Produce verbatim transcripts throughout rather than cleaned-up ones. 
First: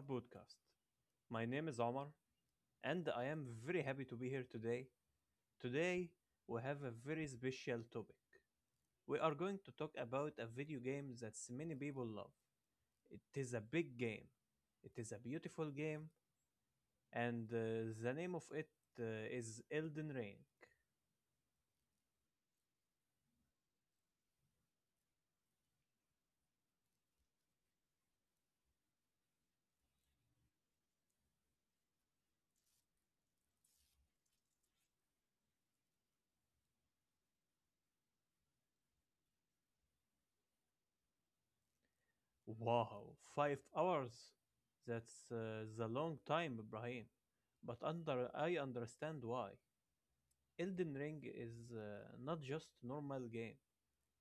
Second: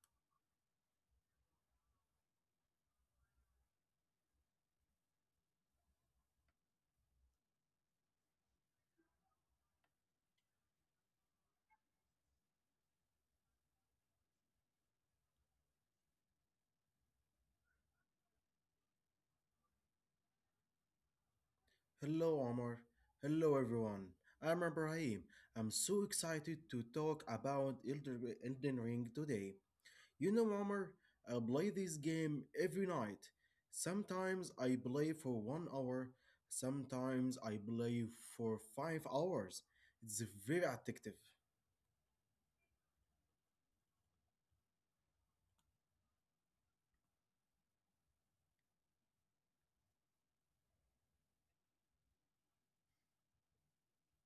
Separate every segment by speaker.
Speaker 1: podcast. My name is Omar, and I am very happy to be here today. Today, we have a very special topic. We are going to talk about a video game that many people love. It is a big game, it is a beautiful game, and uh, the name of it uh, is Elden Ring.
Speaker 2: Hello, Omar. Hello, everyone. I'm Ibrahim. I'm so excited to talk about Elder- Elden Ring today. You know, Omar, I play this game every night. Sometimes I play for one hour, sometimes I play for five hours. It's very addictive.
Speaker 1: Wow, five hours! That's uh, the long time, Ibrahim. But under, I understand why. Elden Ring is uh, not just normal game.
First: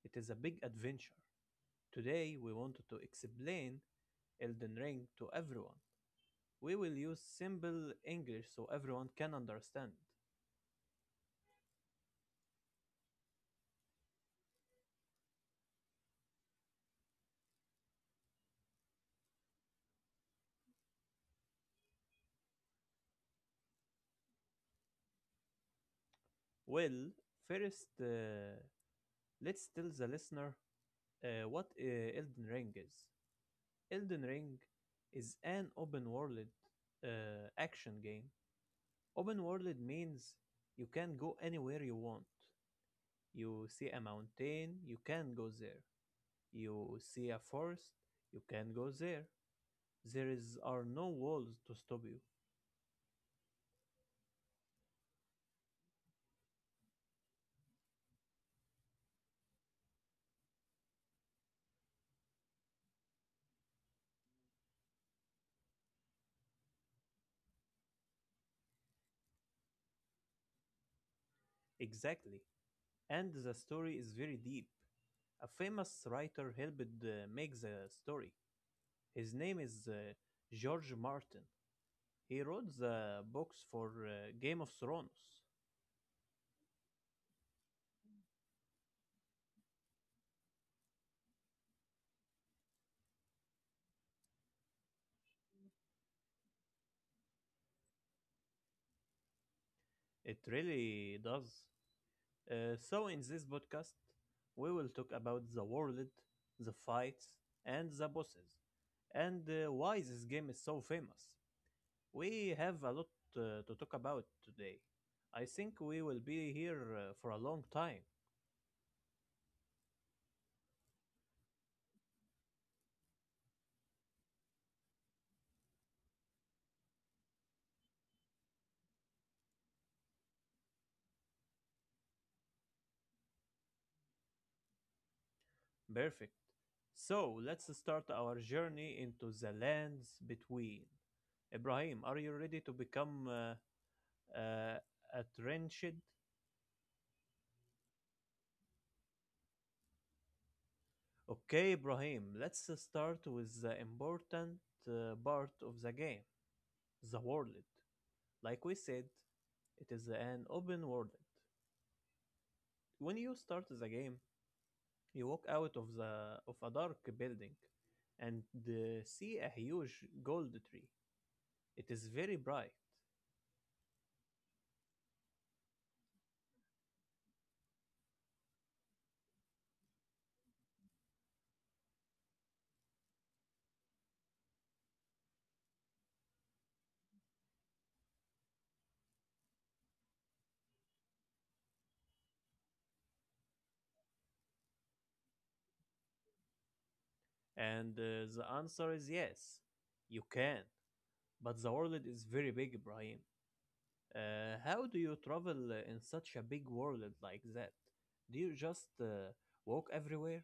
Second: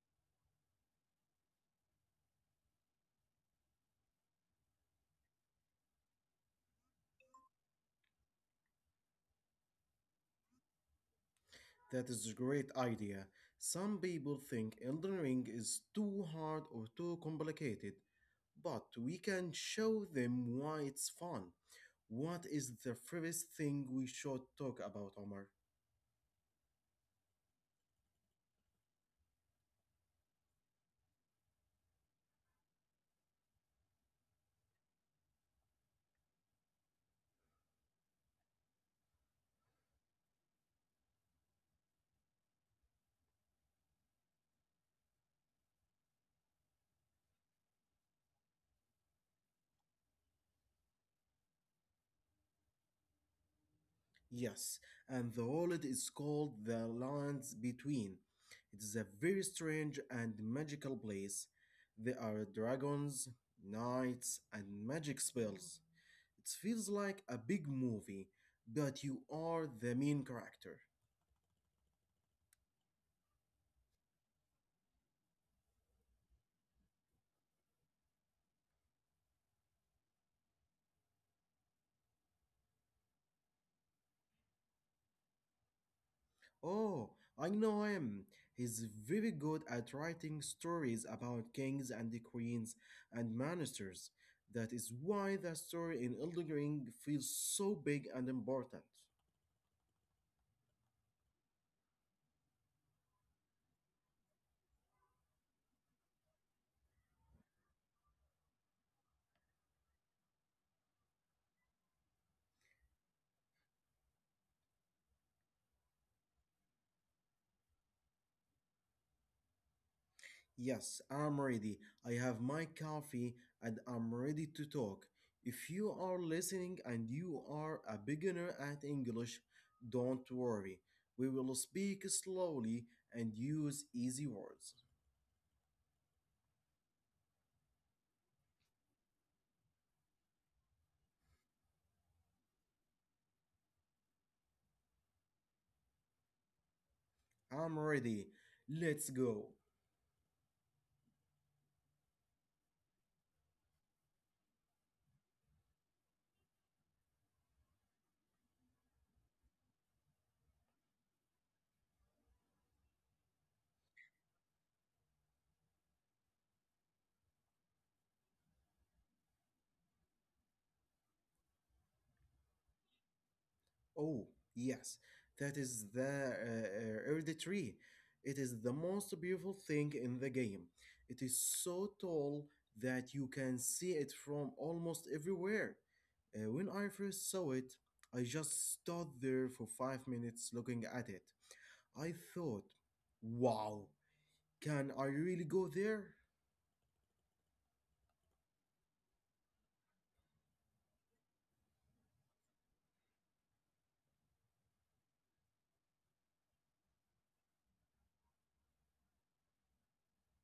Speaker 1: It is a big adventure. Today we wanted to explain Elden Ring to everyone. We will use simple English so everyone can understand.
Speaker 2: That is a great idea. Some people think Elden Ring is too hard or too complicated, but we can show them why it's fun. What is the first thing we should talk about, Omar?
Speaker 1: Well, first, uh, let's tell the listener uh, what uh, Elden Ring is. Elden Ring is an open world uh, action game. Open world means you can go anywhere you want. You see a mountain, you can go there. You see a forest, you can go there. There is, are no walls to stop you.
Speaker 2: Yes, and the wallet is called the Lands Between. It is a very strange and magical place. There are dragons, knights, and magic spells. It feels like a big movie, but you are the main character.
Speaker 1: Exactly. And the story is very deep. A famous writer helped uh, make the story. His name is uh, George Martin. He wrote the books for uh, Game of Thrones.
Speaker 2: Oh, I know him. He's very good at writing stories about kings and the queens and ministers. That is why the story in Elden Ring feels so big and important.
Speaker 1: It really does. Uh, so in this podcast, we will talk about the world, the fights, and the bosses, and uh, why this game is so famous. We have a lot uh, to talk about today. I think we will be here uh, for a long time.
Speaker 2: Yes, I'm ready. I have my coffee and I'm ready to talk. If you are listening and you are a beginner at English, don't worry. We will speak slowly and use easy words.
Speaker 1: Perfect. So let's start our journey into the lands between. Ibrahim, are you ready to become uh, uh, a trenched?
Speaker 2: I'm ready. Let's go.
Speaker 1: Okay, Ibrahim, let's uh, start with the important uh, part of the game, the world. Like we said, it is an open world. When you start the game, you walk out of, the, of a dark building and uh, see a huge gold tree. It is very bright.
Speaker 2: Oh, yes, that is the uh, uh, Erd tree. It is the most beautiful thing in the game. It is so tall that you can see it from almost everywhere. Uh, when I first saw it, I just stood there for five minutes looking at it. I thought, wow, can I really go there?
Speaker 1: And uh, the answer is yes, you can. But the world is very big, Ibrahim. Uh, how do you travel uh, in such a big world like that? Do you just uh, walk everywhere?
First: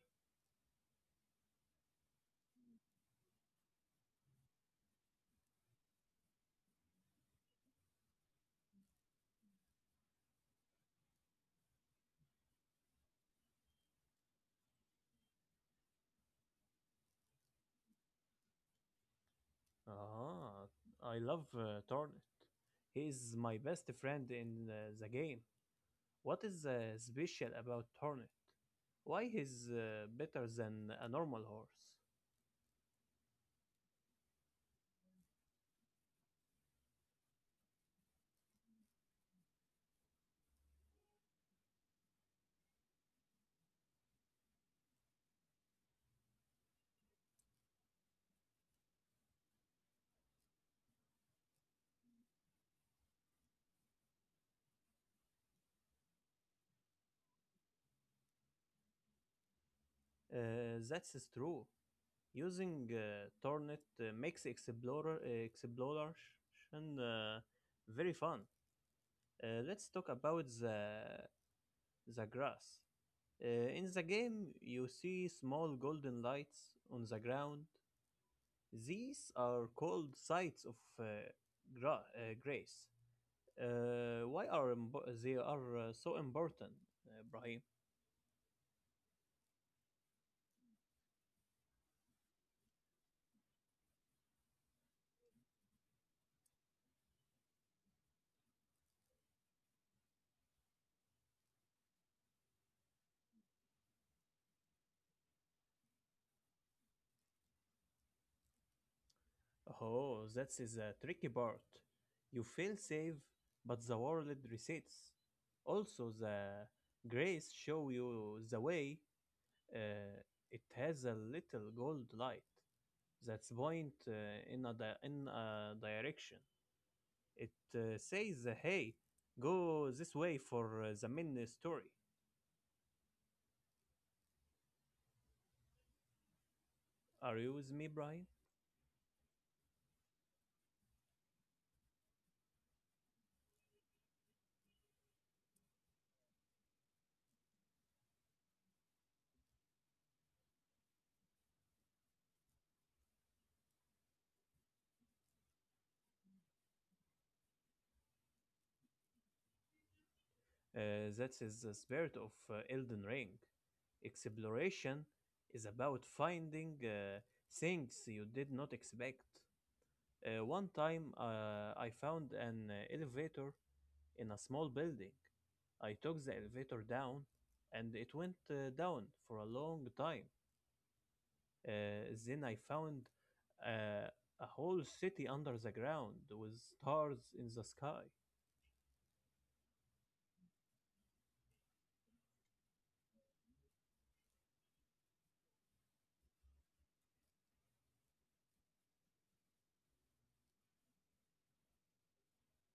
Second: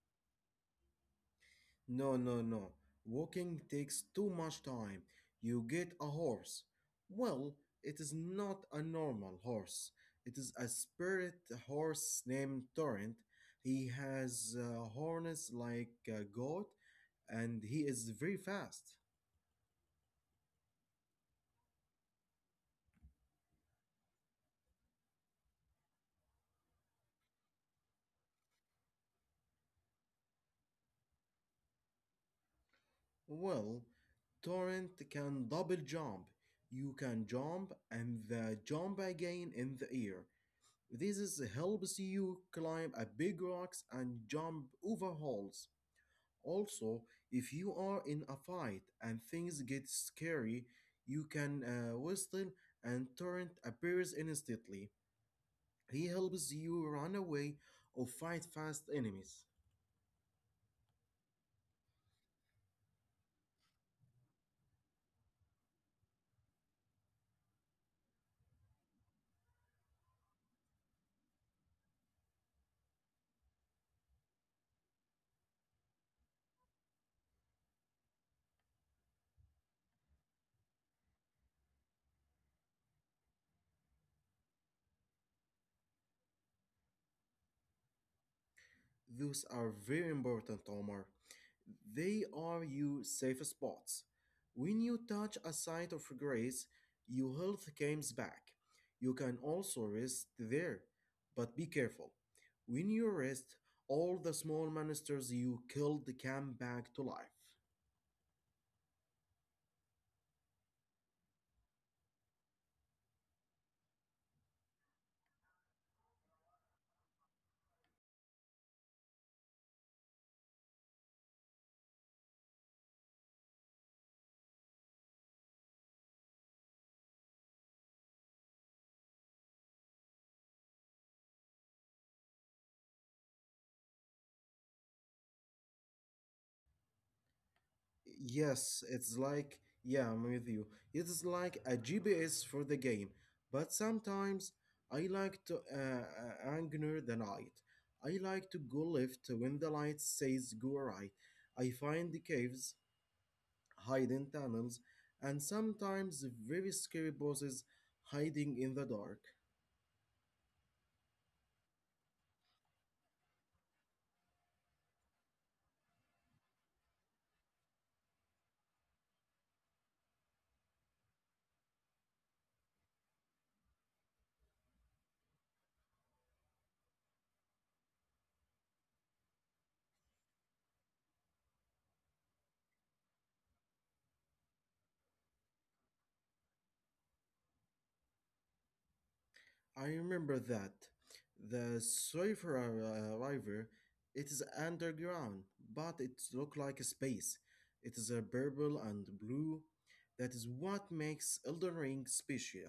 Speaker 2: No, no, no. Walking takes too much time. You get a horse. Well, it is not a normal horse. It is a spirit horse named Torrent. He has uh, horns like a goat and he is very fast.
Speaker 1: Ah, I love uh, Tornet. He is my best friend in uh, the game. What is uh, special about Tornet? Why he's uh, better than a normal horse?
Speaker 2: Well, Torrent can double jump. You can jump and the jump again in the air. This is helps you climb a big rocks and jump over holes. Also, if you are in a fight and things get scary, you can uh, whistle and Torrent appears instantly. He helps you run away or fight fast enemies.
Speaker 1: Uh, that's true. Using uh, Tornet uh, makes explorer uh, exploration uh, very fun. Uh, let's talk about the the grass. Uh, in the game, you see small golden lights on the ground. These are called sites of uh, gra- uh, grace. Uh, why are impo- they are uh, so important, uh, Brahim?
Speaker 2: Those are very important, Omar. They are your safe spots. When you touch a site of grace, your health comes back. You can also rest there, but be careful. When you rest, all the small monsters you killed come back to life.
Speaker 1: Oh, that is a tricky part. You feel safe, but the world resets. Also, the grace show you the way. Uh, it has a little gold light that's point uh, in a di- in a direction. It uh, says, uh, "Hey, go this way for uh, the main story." Are you with me, Brian?
Speaker 2: Yes, it's like, yeah, I'm with you. It's like a G P S for the game, but sometimes I like to uh, uh, anchor the night. I like to go left when the light says go right. I find the caves, hidden tunnels, and sometimes very scary bosses hiding in the dark.
Speaker 1: Uh, that is the spirit of uh, Elden Ring. Exploration is about finding uh, things you did not expect. Uh, one time, uh, I found an uh, elevator in a small building. I took the elevator down, and it went uh, down for a long time. Uh, then I found uh, a whole city under the ground with stars in the sky.
Speaker 2: I remember that. The Swayfer uh, River, it is underground, but it looks like a space. It is a purple and blue. That is what makes Elden Ring special.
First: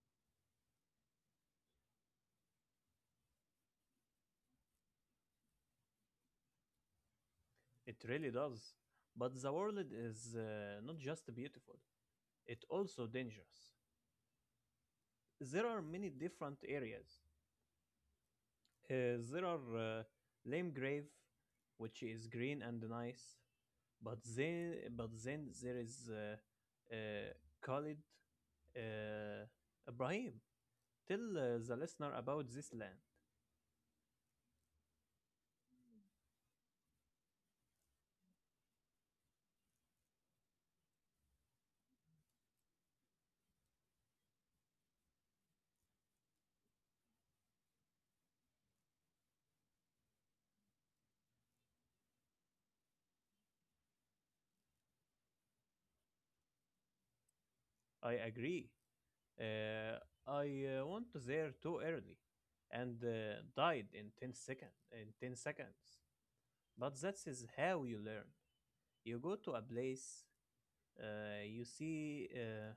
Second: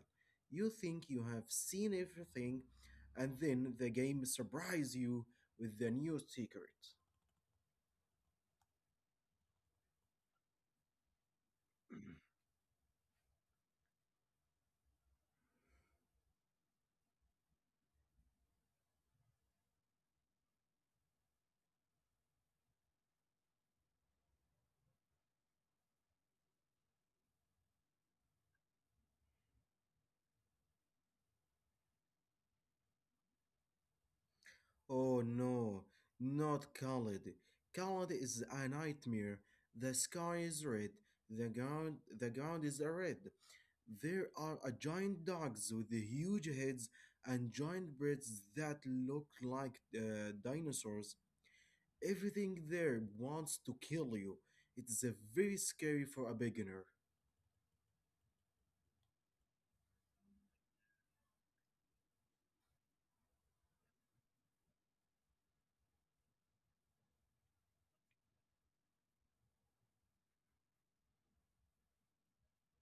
Speaker 2: You think you have seen everything, and then the game surprises you with the new secret.
Speaker 1: It really does. But the world is uh, not just beautiful, it's also dangerous. There are many different areas. Uh, there are uh, Lame Grave, which is green and nice, but then, but then there is uh, uh, Khalid, uh, Ibrahim. Tell uh, the listener about this land.
Speaker 2: Oh no, not Khalid. Khalid is a nightmare. The sky is red. The ground, the ground is red. There are a giant dogs with huge heads and giant breasts that look like uh, dinosaurs. Everything there wants to kill you. It is a very scary for a beginner.
Speaker 1: I agree. Uh, I uh, went there too early and uh, died in ten second, in ten seconds. But that is how you learn. You go to a place, uh, you see uh,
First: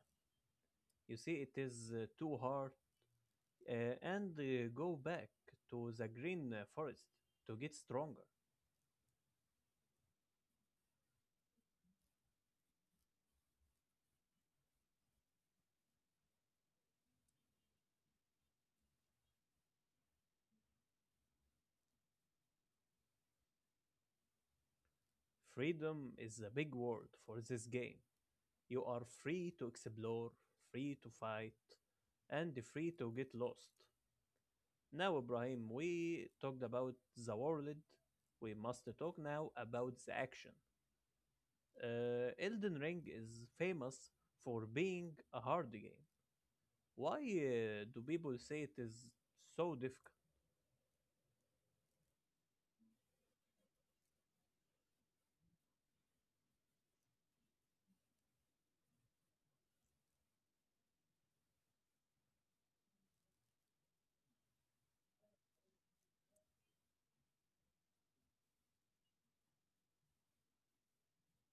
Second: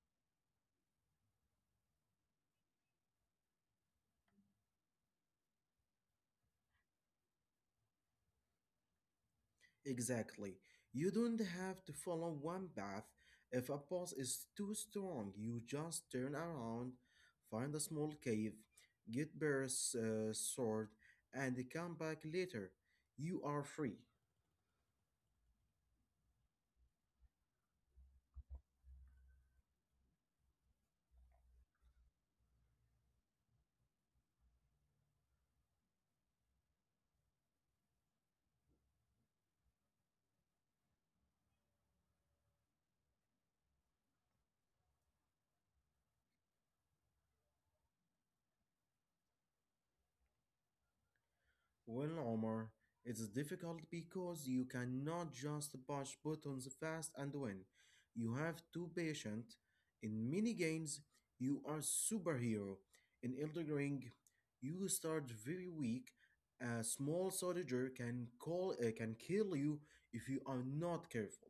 Speaker 1: you see it is uh, too hard uh, and uh, go back to the green uh, forest to get stronger.
Speaker 2: Exactly. You don't have to follow one path. If a boss is too strong, you just turn around, find a small cave, get Bear's uh, sword, and come back later. You are free.
Speaker 1: Freedom is a big word for this game. You are free to explore, free to fight, and free to get lost. Now, Ibrahim, we talked about the world. We must talk now about the action. Uh, Elden Ring is famous for being a hard game. Why uh, do people say it is so difficult?
Speaker 2: Well, Omar, it's difficult because you cannot just push buttons fast and win. You have to patient. In many games, you are superhero. In Elder Ring, you start very weak. A small soldier can call uh, can kill you if you are not careful.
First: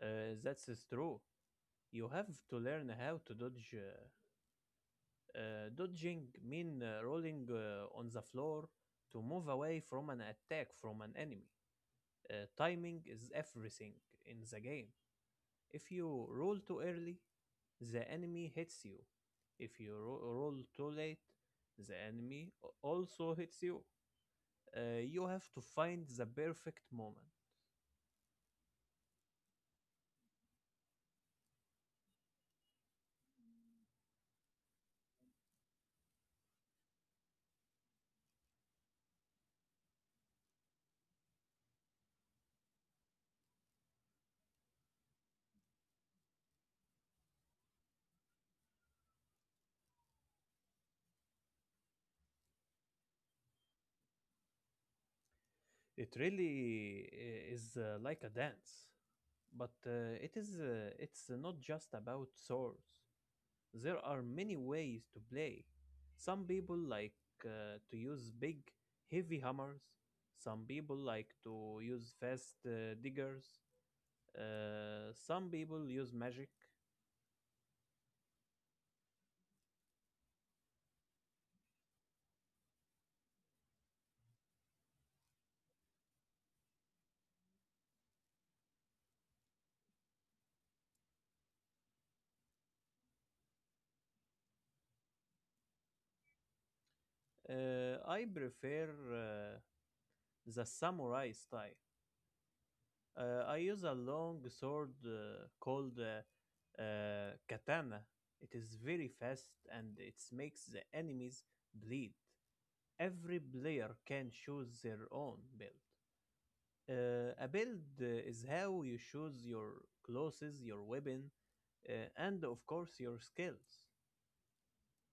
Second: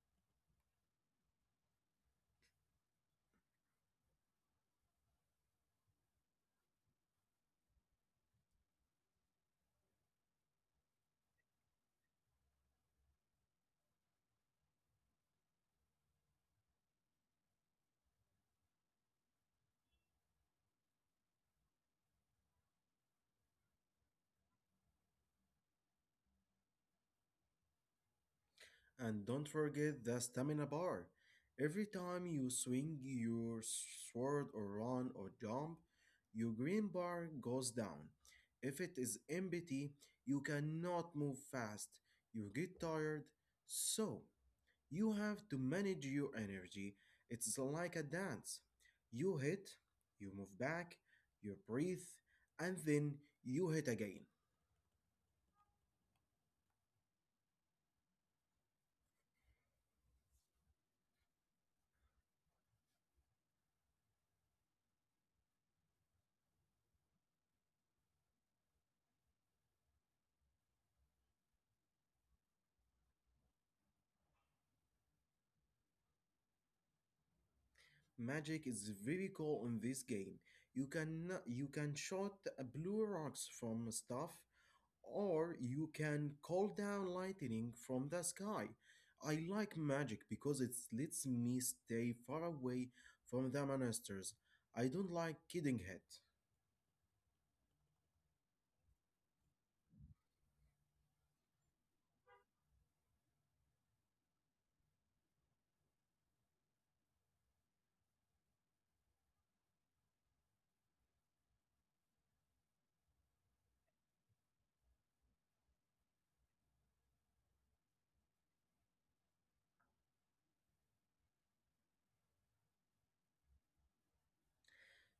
Speaker 1: Uh, that's is true. You have to learn how to dodge. Uh, uh, dodging mean uh, rolling uh, on the floor to move away from an attack from an enemy. Uh, timing is everything in the game. If you roll too early, the enemy hits you. If you ro- roll too late, the enemy a- also hits you. Uh, you have to find the perfect moment.
Speaker 2: And don't forget the stamina bar. Every time you swing your sword or run or jump, your green bar goes down. If it is empty, you cannot move fast. You get tired. So, you have to manage your energy. It's like a dance. You hit, you move back, you breathe, and then you hit again.
Speaker 1: It really i- is uh, like a dance, but uh, it is uh, it's not just about swords. There are many ways to play. Some people like uh, to use big, heavy hammers. Some people like to use fast uh, diggers. Uh, some people use magic.
Speaker 2: Magic is very cool in this game. You can you can shoot uh, blue rocks from stuff, or you can call down lightning from the sky. I like magic because it lets me stay far away from the monsters. I don't like getting hit.
Speaker 1: Uh, I prefer uh, the samurai style. Uh, I use a long sword uh, called uh, uh, katana. It is very fast and it makes the enemies bleed. Every player can choose their own build. Uh, a build uh, is how you choose your clothes, your weapon, uh, and of course your skills.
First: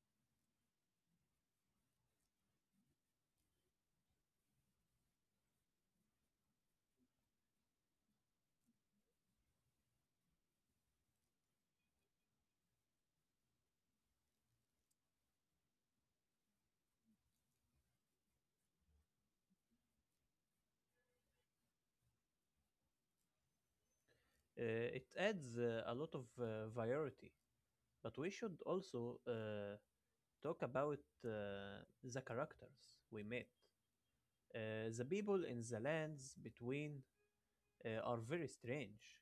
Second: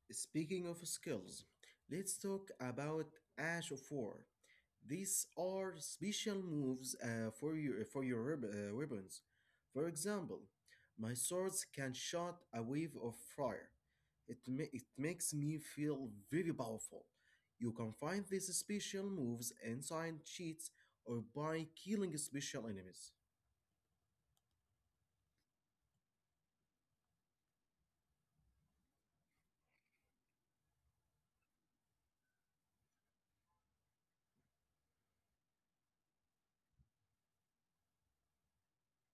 Speaker 2: Speaking of skills, let's talk about Ash of War. These are special moves uh, for your for your rib- uh, ribbons. For example, my swords can shot a wave of fire. It ma- it makes me feel very powerful. You can find these special moves inside cheats or by killing special enemies.
Speaker 1: Uh, it adds uh, a lot of uh, variety. But we should also uh, talk about uh, the characters we met. Uh, the people in the lands between uh, are very strange.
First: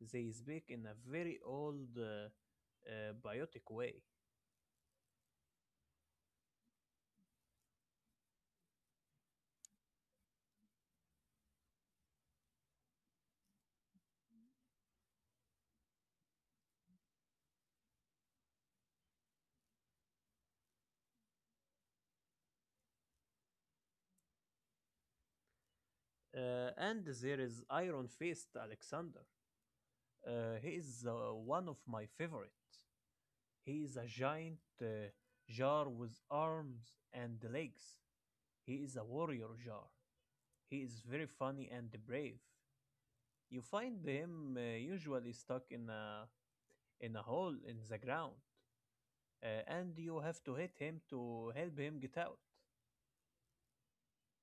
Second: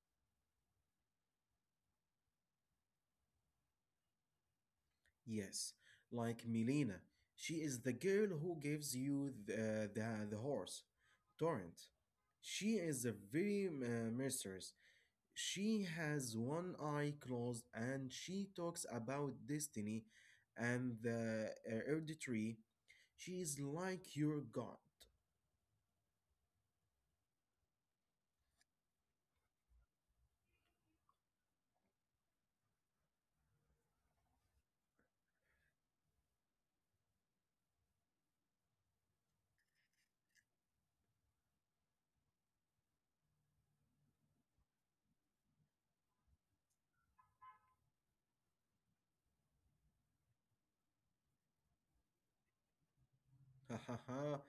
Speaker 1: They speak in a very old, uh, uh, biotic way.
Speaker 2: Yes, like Milena. She is the girl who gives you the, the, the horse. Torrent. She is a very uh, mercerous. She has one eye closed and she talks about destiny and the uh, hereditary. She is like your god.
Speaker 1: Uh, and there is Iron Fist Alexander. Uh, he is uh, one of my favorites. He is a giant uh, jar with arms and legs. He is a warrior jar. He is very funny and brave. You find them uh, usually stuck in a in a hole in the ground, uh, and you have to hit him to help him get out.
Speaker 2: Ha ha ha.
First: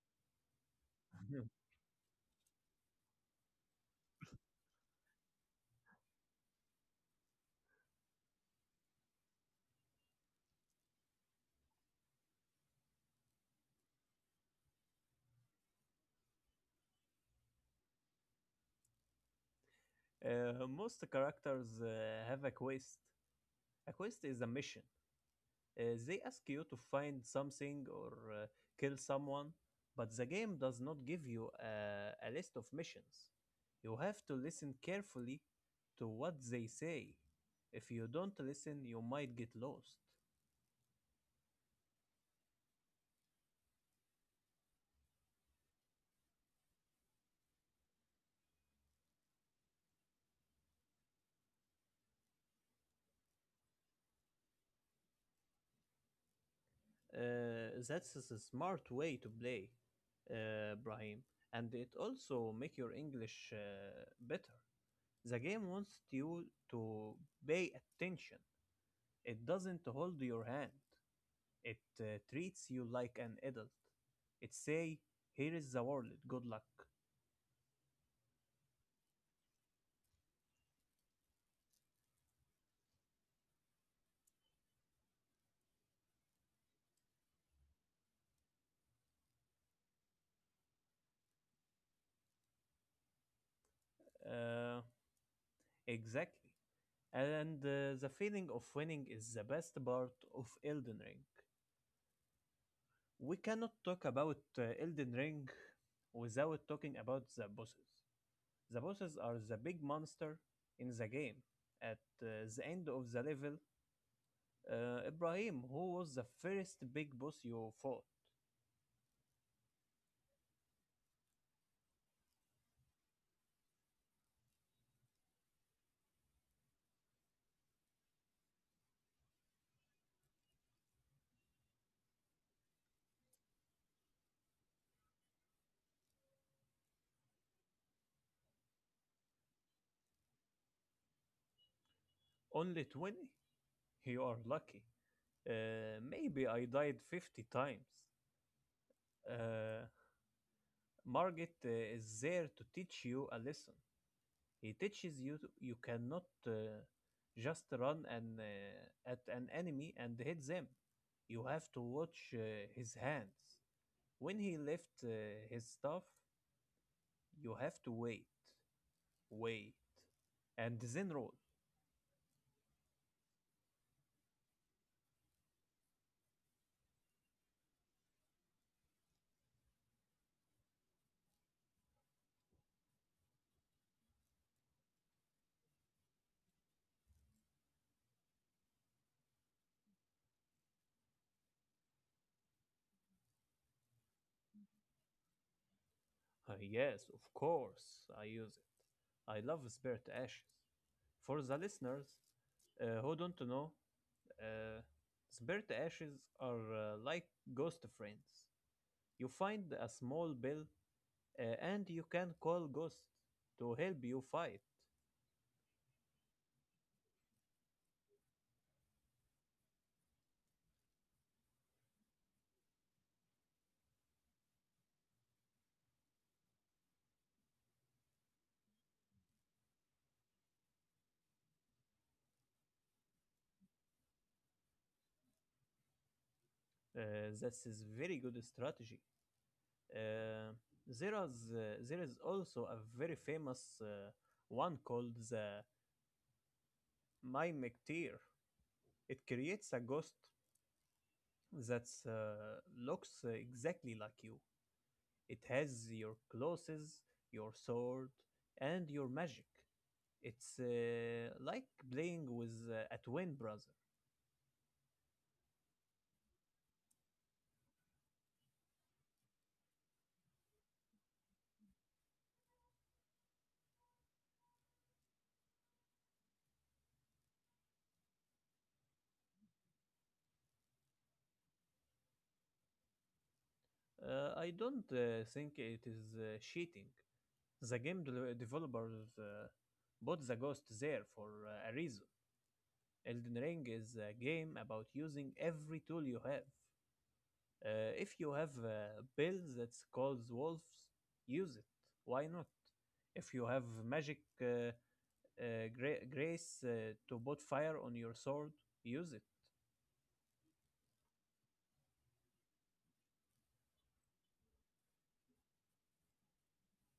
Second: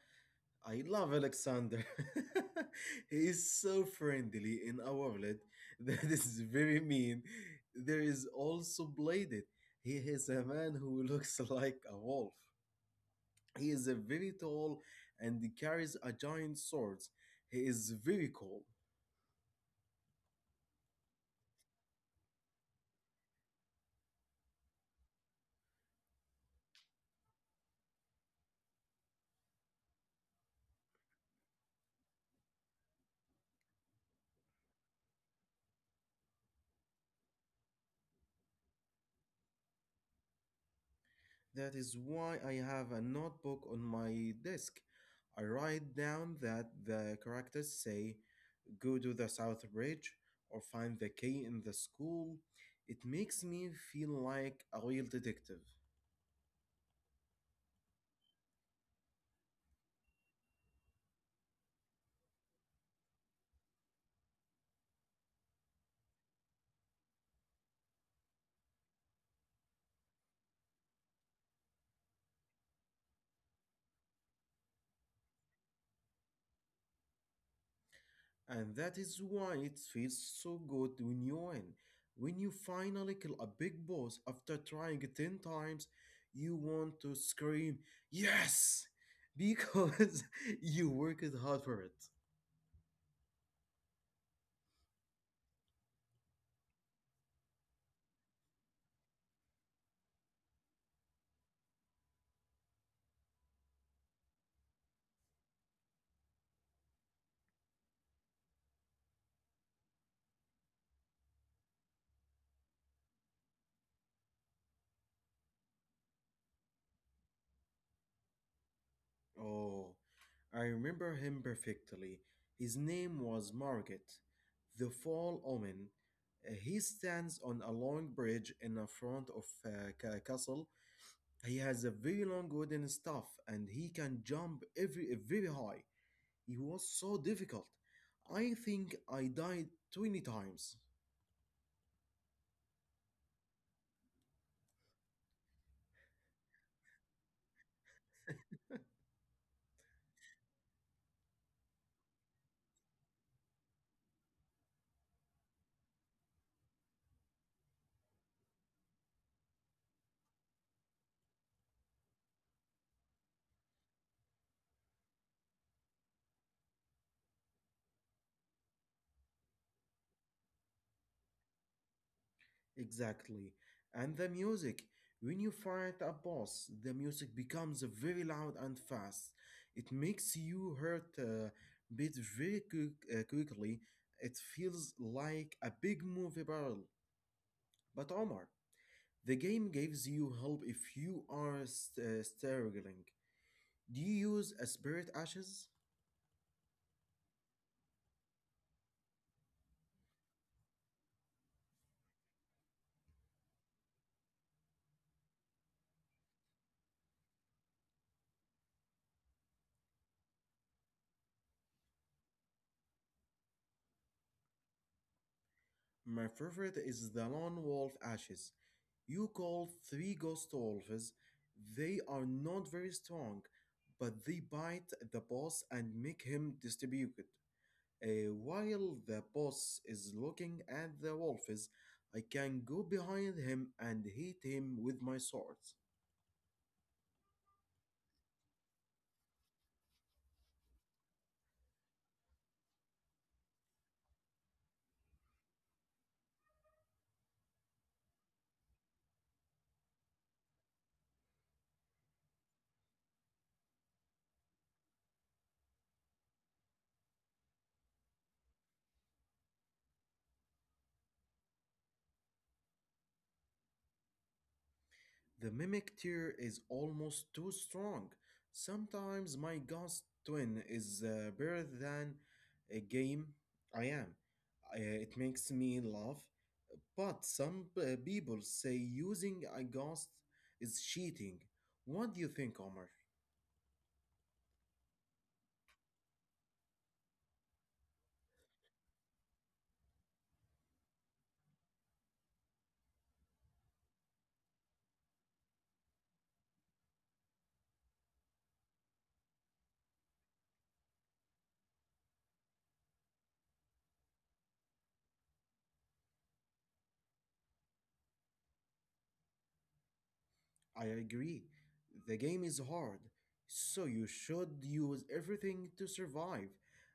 Speaker 2: I love Alexander. He is so friendly in our world that is very mean. There is also Bladed. He is a man who looks like a wolf. He is uh, very tall and he carries a giant sword. He is very cool.
Speaker 1: Uh, most characters uh, have a quest. A quest is a mission. Uh, they ask you to find something or uh, kill someone, but the game does not give you a, a list of missions. You have to listen carefully to what they say. If you don't listen, you might get lost.
Speaker 2: That is why I have a notebook on my desk. I write down that the characters say, go to the south bridge or find the key in the school. It makes me feel like a real detective.
Speaker 1: Uh, that's a smart way to play, uh, Brahim, and it also make your English uh, better. The game wants you to pay attention. It doesn't hold your hand. It uh, treats you like an adult. It say, "Here is the world. Good luck."
Speaker 2: And that is why it feels so good when you win. When you finally kill a big boss after trying ten times, you want to scream, yes! Because you worked hard for it.
Speaker 1: Uh, exactly. And uh, the feeling of winning is the best part of Elden Ring. We cannot talk about uh, Elden Ring without talking about the bosses. The bosses are the big monster in the game. At uh, the end of the level, uh, Ibrahim, who was the first big boss you fought?
Speaker 2: Oh, I remember him perfectly. His name was Margit, the Fall Omen. Uh, He stands on a long bridge in the front of a ca- castle. He has a very long wooden staff and he can jump every very high. He was so difficult. I think I died twenty times.
Speaker 1: Only twenty? You are lucky. Uh, maybe I died fifty times. Uh, Margit uh, is there to teach you a lesson. He teaches you to- you cannot uh, just run and uh, at an enemy and hit them. You have to watch uh, his hands. When he left uh, his stuff, you have to wait, wait, and then roll.
Speaker 2: Exactly. And the music. When you fight a boss, the music becomes very loud and fast. It makes you hurt a bit very quick, uh, quickly. It feels like a big movie barrel. But Omar, the game gives you help if you are st- uh, struggling. Do you use a spirit ashes?
Speaker 1: "Ah, yes, of course, I use it. I love spirit ashes. For the listeners uh, who don't know, uh, spare ashes are uh, like ghost friends. You find a small bill uh, and you can call ghosts to help you fight.
Speaker 2: My favorite is the lone wolf ashes. You call three ghost wolves. They are not very strong, but they bite the boss and make him distributed. Uh, while the boss is looking at the wolves, I can go behind him and hit him with my sword.
Speaker 1: Uh, that is very good strategy. Uh, there is uh, there is also a very famous uh, one called the My McTeer. It creates a ghost that uh, looks uh, exactly like you. It has your clothes, your sword, and your magic. It's uh, like playing with uh, a twin brother.
Speaker 2: The mimic tier is almost too strong. Sometimes my ghost twin is uh, better than a game I am. Uh, it makes me laugh. But some uh, people say using a ghost is cheating. What do you think, Omar?
Speaker 1: Uh, I don't uh, think it is uh, cheating. The game de- developers uh, bought the ghost there for uh, a reason. Elden Ring is a game about using every tool you have. Uh, if you have a build that calls wolves, use it. Why not? If you have magic uh, uh, gra- grace uh, to put fire on your sword, use it.
Speaker 2: I agree. The game is hard, so you should use everything to survive.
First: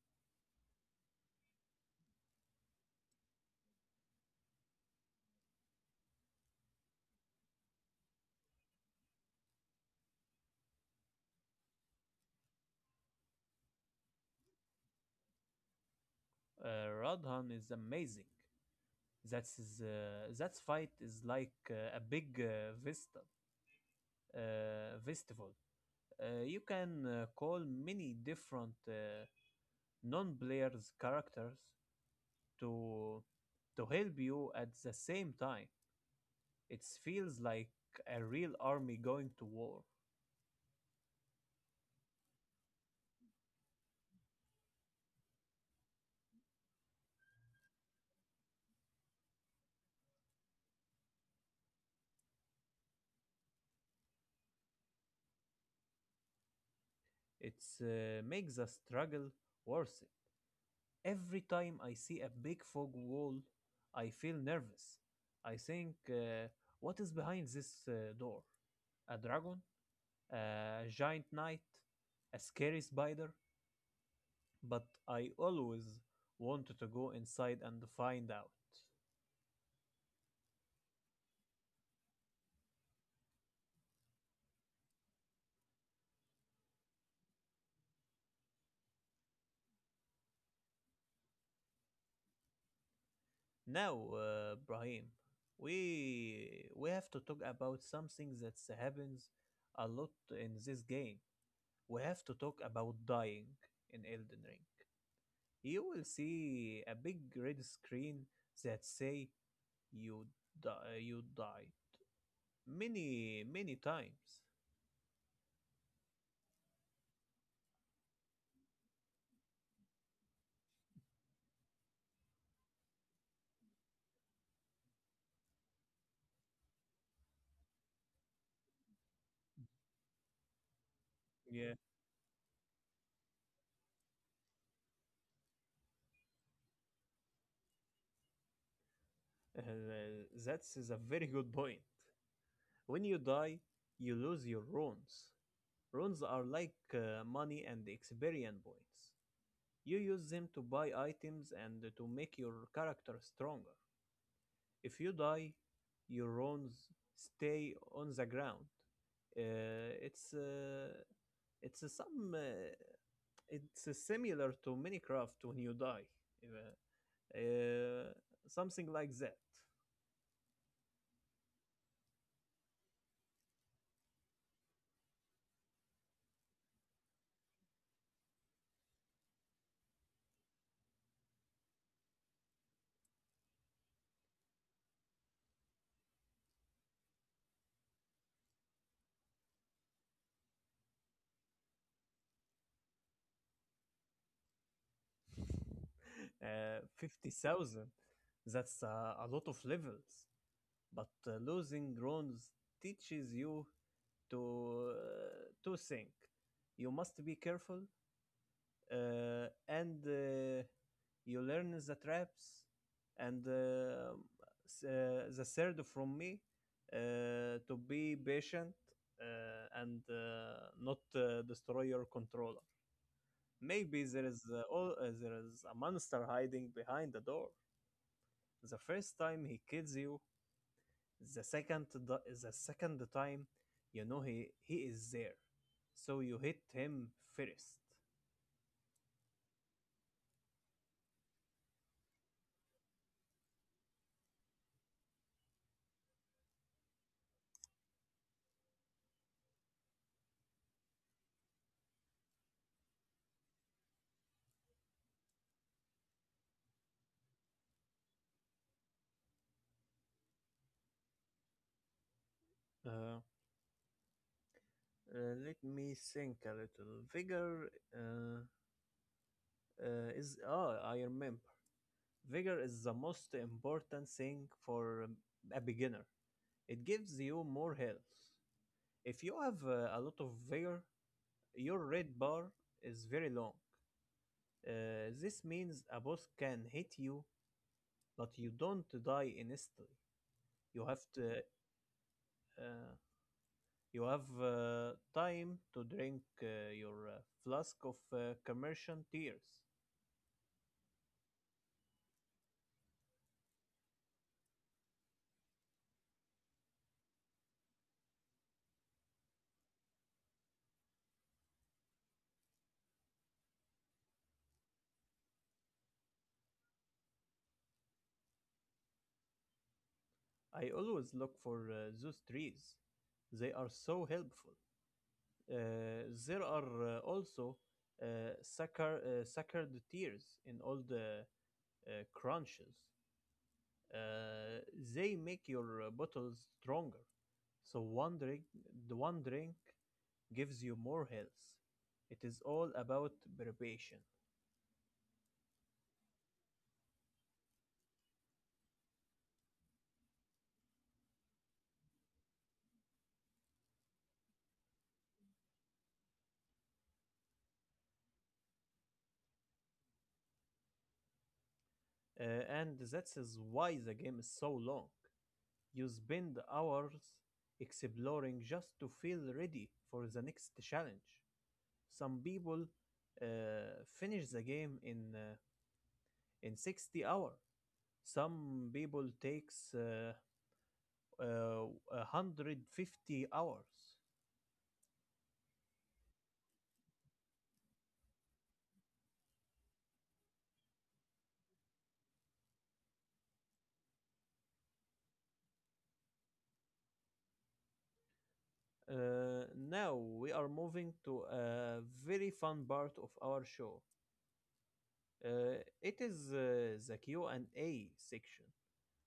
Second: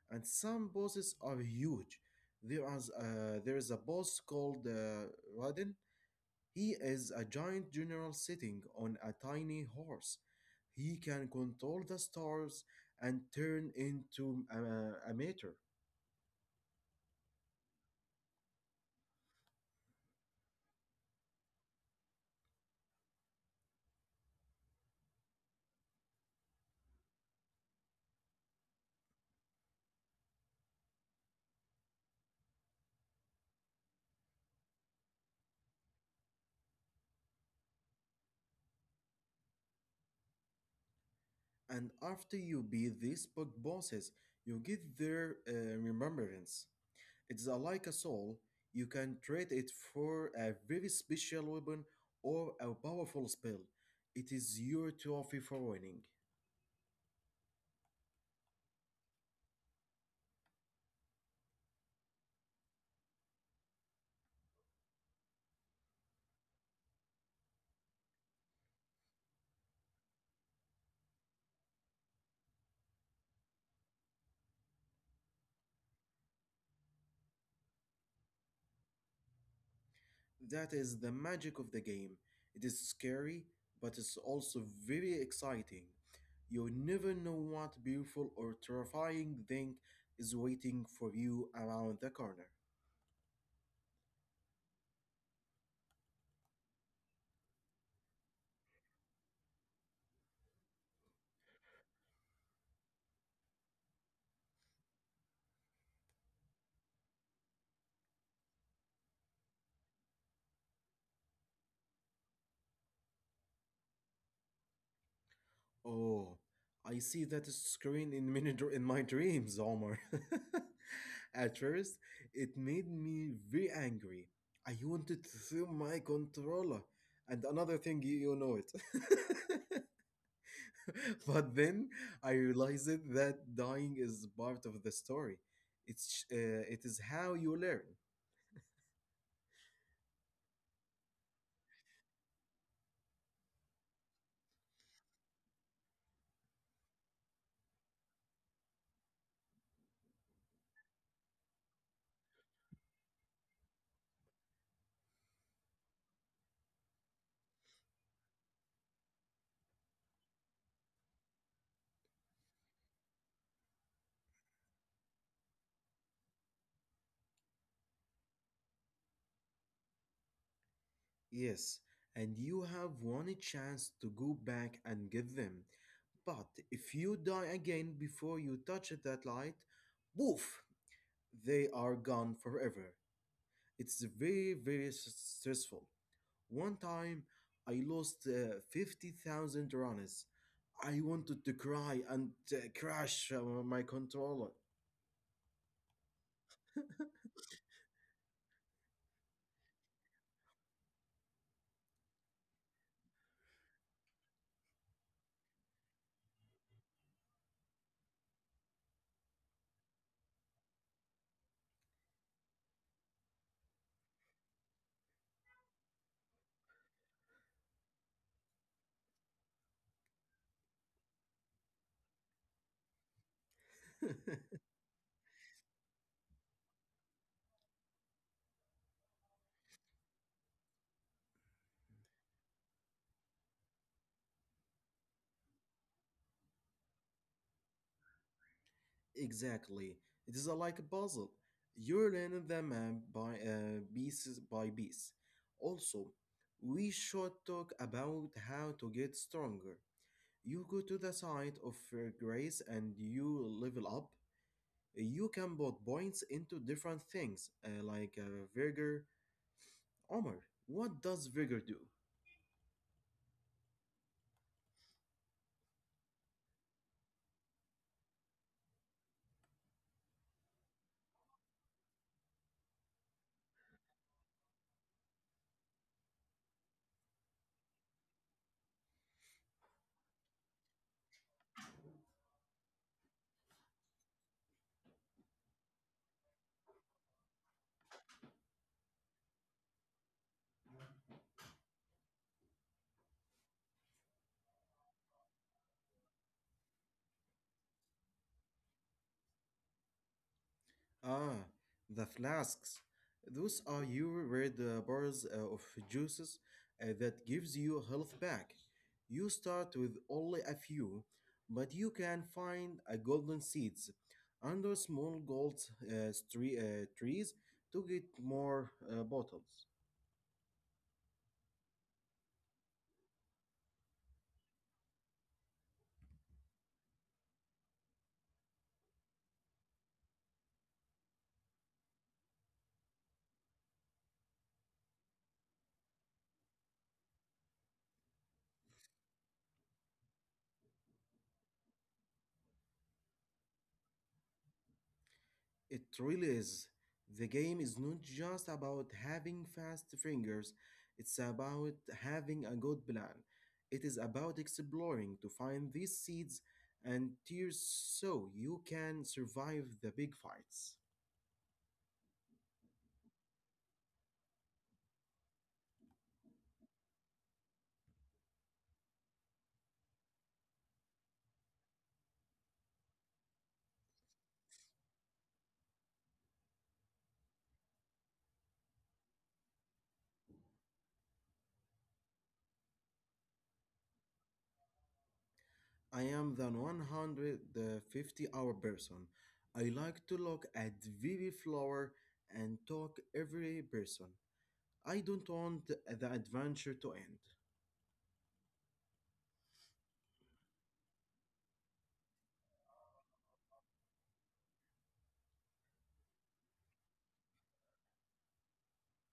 Speaker 2: And some bosses are huge. There is, uh, there is a boss called uh, Radin. He is a giant general sitting on a tiny horse. He can control the stars and turn into a, a meter.
Speaker 1: Uh, Radhan is amazing. That's his, uh, that fight is like uh, a big uh, vista, uh, festival. Uh, you can uh, call many different uh, non-players characters to to help you at the same time. It feels like a real army going to war.
Speaker 2: And after you beat these big bosses, you get their uh, remembrance. It's a- like a soul. You can trade it for a very special weapon or a powerful spell. It is your trophy for winning.
Speaker 1: It uh, makes the struggle worse. Every time I see a big fog wall, I feel nervous. I think, uh, what is behind this uh, door? A dragon? A giant knight? A scary spider? But I always wanted to go inside and find out.
Speaker 2: That is the magic of the game. It is scary, but it's also very exciting. You never know what beautiful or terrifying thing is waiting for you around the corner.
Speaker 1: Now, uh, Brahim, we we have to talk about something that happens a lot in this game. We have to talk about dying in Elden Ring. You will see a big red screen that say you die, you die many many times.
Speaker 2: Oh, I see that screen in, many, dr- in my dreams, Omar. At first, it made me very angry. I wanted to throw my controller, and another thing, you you know it. But
Speaker 1: Yeah,
Speaker 2: then I realized that dying is part of the story. It's uh, it is how you learn.
Speaker 1: uh, that's is a very good point. When you die, you lose your runes. Runes are like uh, money and experience points. You use them to buy items and to make your character stronger. If you die, your runes stay on the ground. Uh, it's uh, it's uh, some uh, it's uh, similar to Minecraft when you die, uh, uh, something like that.
Speaker 2: Yes, and you have one chance to go back and give them. But if you die again before you touch that light, woof, they are gone forever. It's very very s- stressful. One time, I lost uh, fifty thousand runners. I wanted to cry and uh, crash uh, my controller.
Speaker 1: Uh, fifty thousand. That's uh, a lot of levels. But uh, losing rounds teaches you to uh, to think. You must be careful, uh, and uh, you learn the traps. And uh, s- uh, the third from me uh, to be patient, uh, and uh, not uh, destroy your controller. Maybe there is uh, all, uh, there is a monster hiding behind the door. The first time he kills you, the second di- the second time you know he he is there. So you hit him first.
Speaker 2: Exactly. It is a, like a puzzle. You're learning the map by uh, pieces by piece. Also, we should talk about how to get stronger. You go to the side of uh, grace and you level up. You can put points into different things, uh, like uh, vigor. Omar, what does vigor do?
Speaker 1: Uh, uh, Let me think a little. Vigor uh, uh, is ah I remember. Vigor is the most important thing for um, a beginner. It gives you more health. If you have uh, a lot of vigor, your red bar is very long. Uh, this means a boss can hit you but you don't die instantly. You have to uh, you have uh, time to drink uh, your uh, flask of uh, commercial tears.
Speaker 2: Ah, the flasks. Those are your red uh, bars uh, of juices uh, that gives you health back. You start with only a few, but you can find a golden seeds under small gold uh, stre- uh, trees to get more uh, bottles.
Speaker 1: I always look for uh, those trees. They are so helpful. Uh, there are uh, also uh, sucker, uh, suckered tears in all the uh, crunches. Uh, they make your uh, bottles stronger. So one drink, the one drink gives you more health. It is all about preparation.
Speaker 2: It really is. The game is not just about having fast fingers, it's about having a good plan. It is about exploring to find these seeds and tears so you can survive the big fights.
Speaker 1: Uh, and that is why the game is so long. You spend hours exploring just to feel ready for the next challenge. Some people uh, finish the game in uh, in sixty hours. Some people takes uh, uh, a hundred fifty hours.
Speaker 2: I am the a hundred fifty hour person. I like to look at Vivi Flower and talk every person. I don't want the adventure to end.
Speaker 1: Uh, now we are moving to a very fun part of our show. Uh, it is uh, the Q and A section.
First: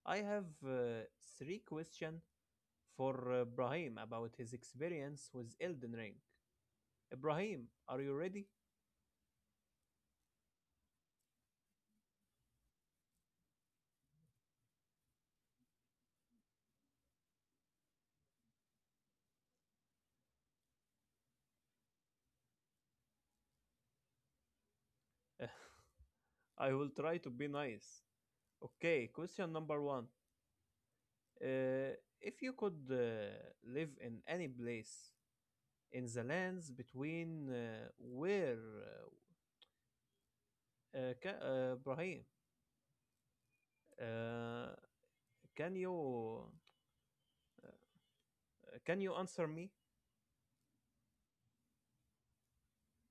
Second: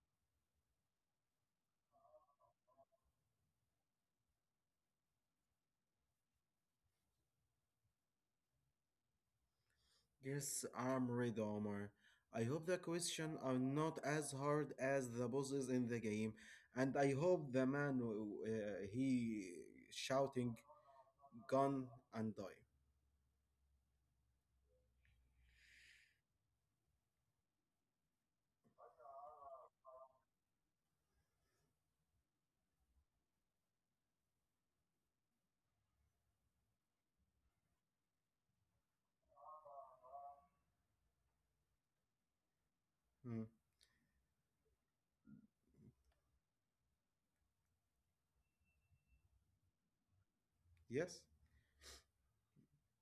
Speaker 1: I have uh, three questions for uh, Brahim about his experience with Elden Ring. Uh, Brahim, are you ready?
Speaker 2: Yes, I'm ready, Omar. I hope the questions are not as hard as the bosses in the game, and I hope the man who, uh, he shouting gone and die.
Speaker 1: I will try to be nice. Okay, question number one. Uh, if you could uh, live in any place in the lands between, uh, where, uh, uh, ca- uh, Brahim,
Speaker 2: Hmm,
Speaker 1: uh, can you uh, can you answer me?
Speaker 2: yes,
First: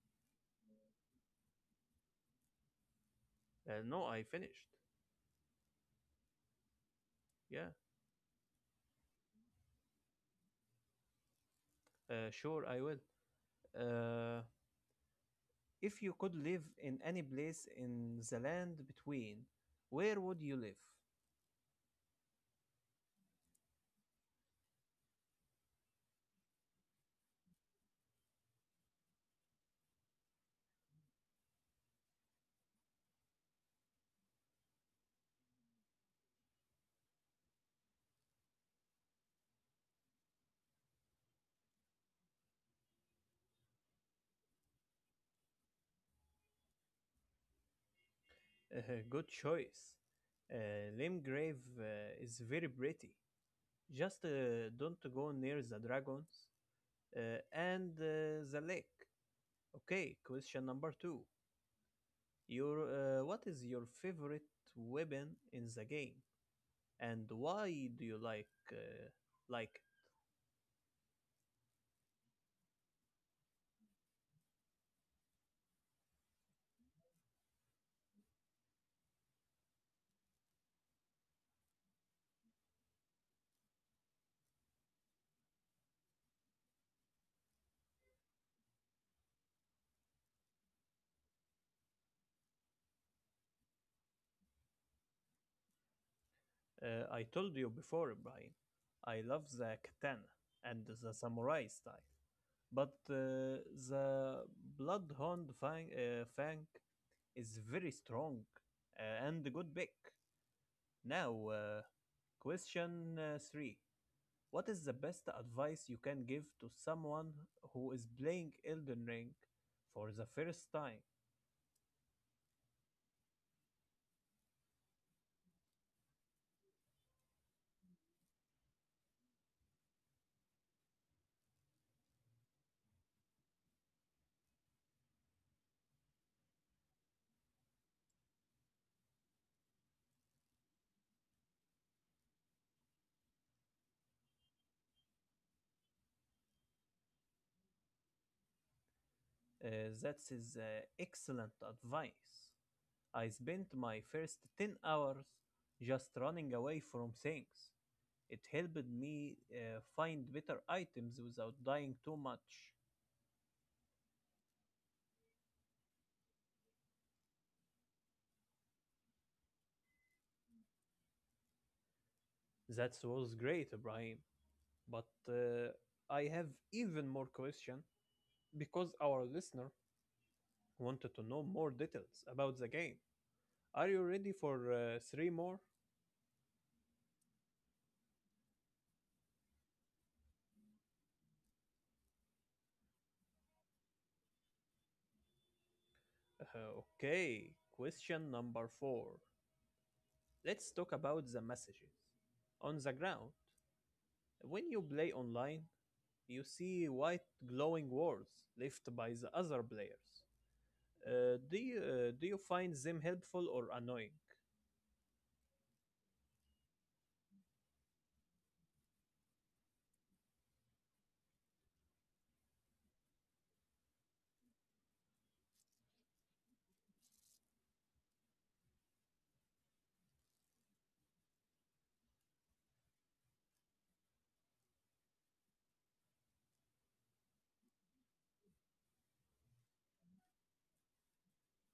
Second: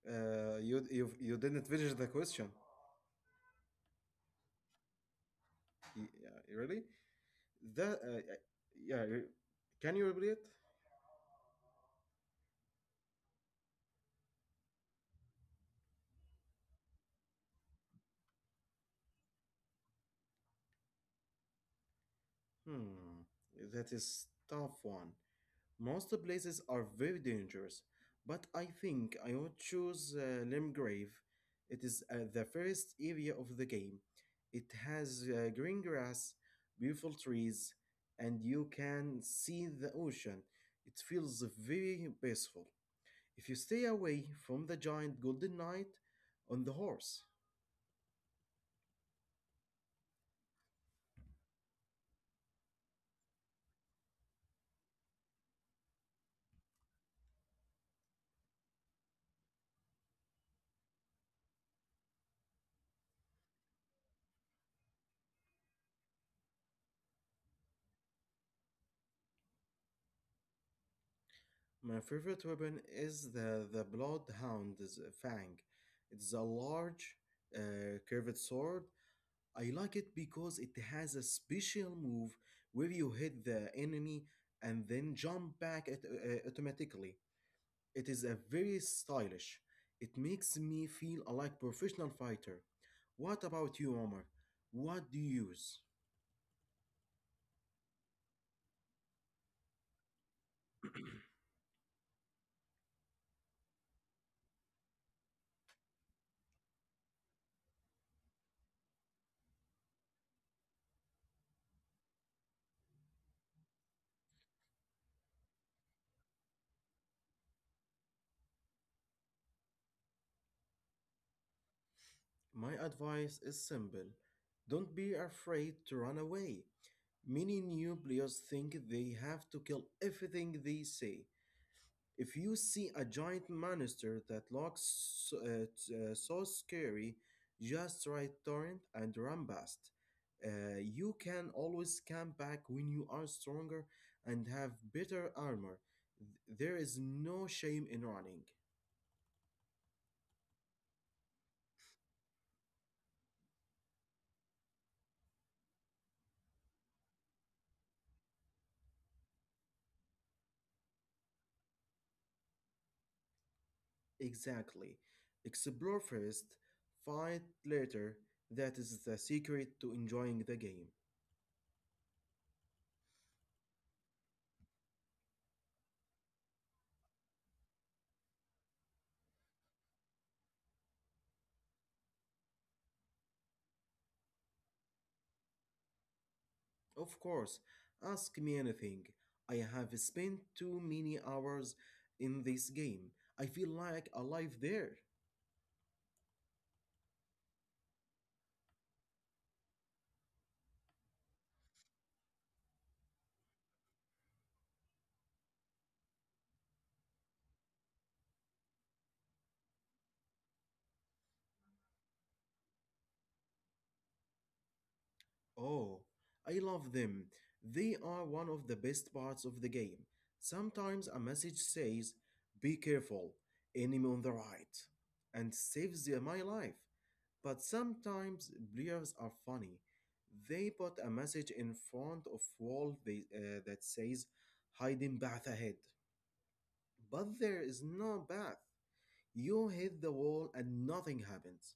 Speaker 2: uh, you, you you didn't finish the question.
Speaker 1: Uh, no, I finished.
Speaker 2: Y- yeah, really?
Speaker 1: Yeah,
Speaker 2: The uh, uh, yeah, re- can you elaborate?
Speaker 1: uh, sure, I will. Uh, if you could live in any place in the land between, where would you live?
Speaker 2: Hmm, that is tough one. Most places are very dangerous, but I think I would choose uh, Limgrave. It is uh, the first area of the game. It has uh, green grass, beautiful trees, and you can see the ocean. It feels very peaceful. If you stay away from the giant golden knight on the horse.
Speaker 1: Uh, Good choice. Uh, Limgrave uh, is very pretty. Just uh, don't go near the dragons uh, and uh, the lake. Okay, question number two. Your uh, What is your favorite weapon in the game, and why do you like uh, like.
Speaker 2: My favorite weapon is the, the Bloodhound's Fang. It's a large, uh, curved sword. I like it because it has a special move where you hit the enemy and then jump back at, uh, uh, automatically. It is a very stylish. It makes me feel like professional fighter. What about you, Omar? What do you use?
Speaker 1: Uh, I told you before, Brian, I love the katana and the samurai style, but uh, the bloodhound fang, uh, fang is very strong uh, and a good pick. Now, uh, question uh, three. What is the best advice you can give to someone who is playing Elden Ring for the first time?
Speaker 2: My advice is simple. Don't be afraid to run away. Many new players think they have to kill everything they say. If you see a giant monster that looks so, uh, t- uh, so scary, just try torrent and run past. Uh, you can always come back when you are stronger and have better armor. Th- There is no shame in running.
Speaker 1: Uh, that is uh, excellent advice. I spent my first ten hours just running away from things. It helped me uh, find better items without dying too much.
Speaker 2: Exactly. Explore first, fight later. That is the secret to enjoying the game.
Speaker 1: That was great, Ibrahim. But uh, I have even more question because our listener wanted to know more details about the game. Are you ready for uh, three more?
Speaker 2: Of course, ask me anything. I have spent too many hours in this game. I feel like alive there.
Speaker 1: Uh, okay, question number four. Let's talk about the messages. On the ground, when you play online, you see white glowing words left by the other players. Uh, do you uh, do you find them helpful or annoying?
Speaker 2: Oh, I love them. They are one of the best parts of the game. Sometimes a message says, "Be careful, enemy on the right," and saves the- my life. But sometimes players are funny. They put a message in front of wall they, uh, that says, "Hiding path ahead." But there is no path. You hit the wall and nothing happens.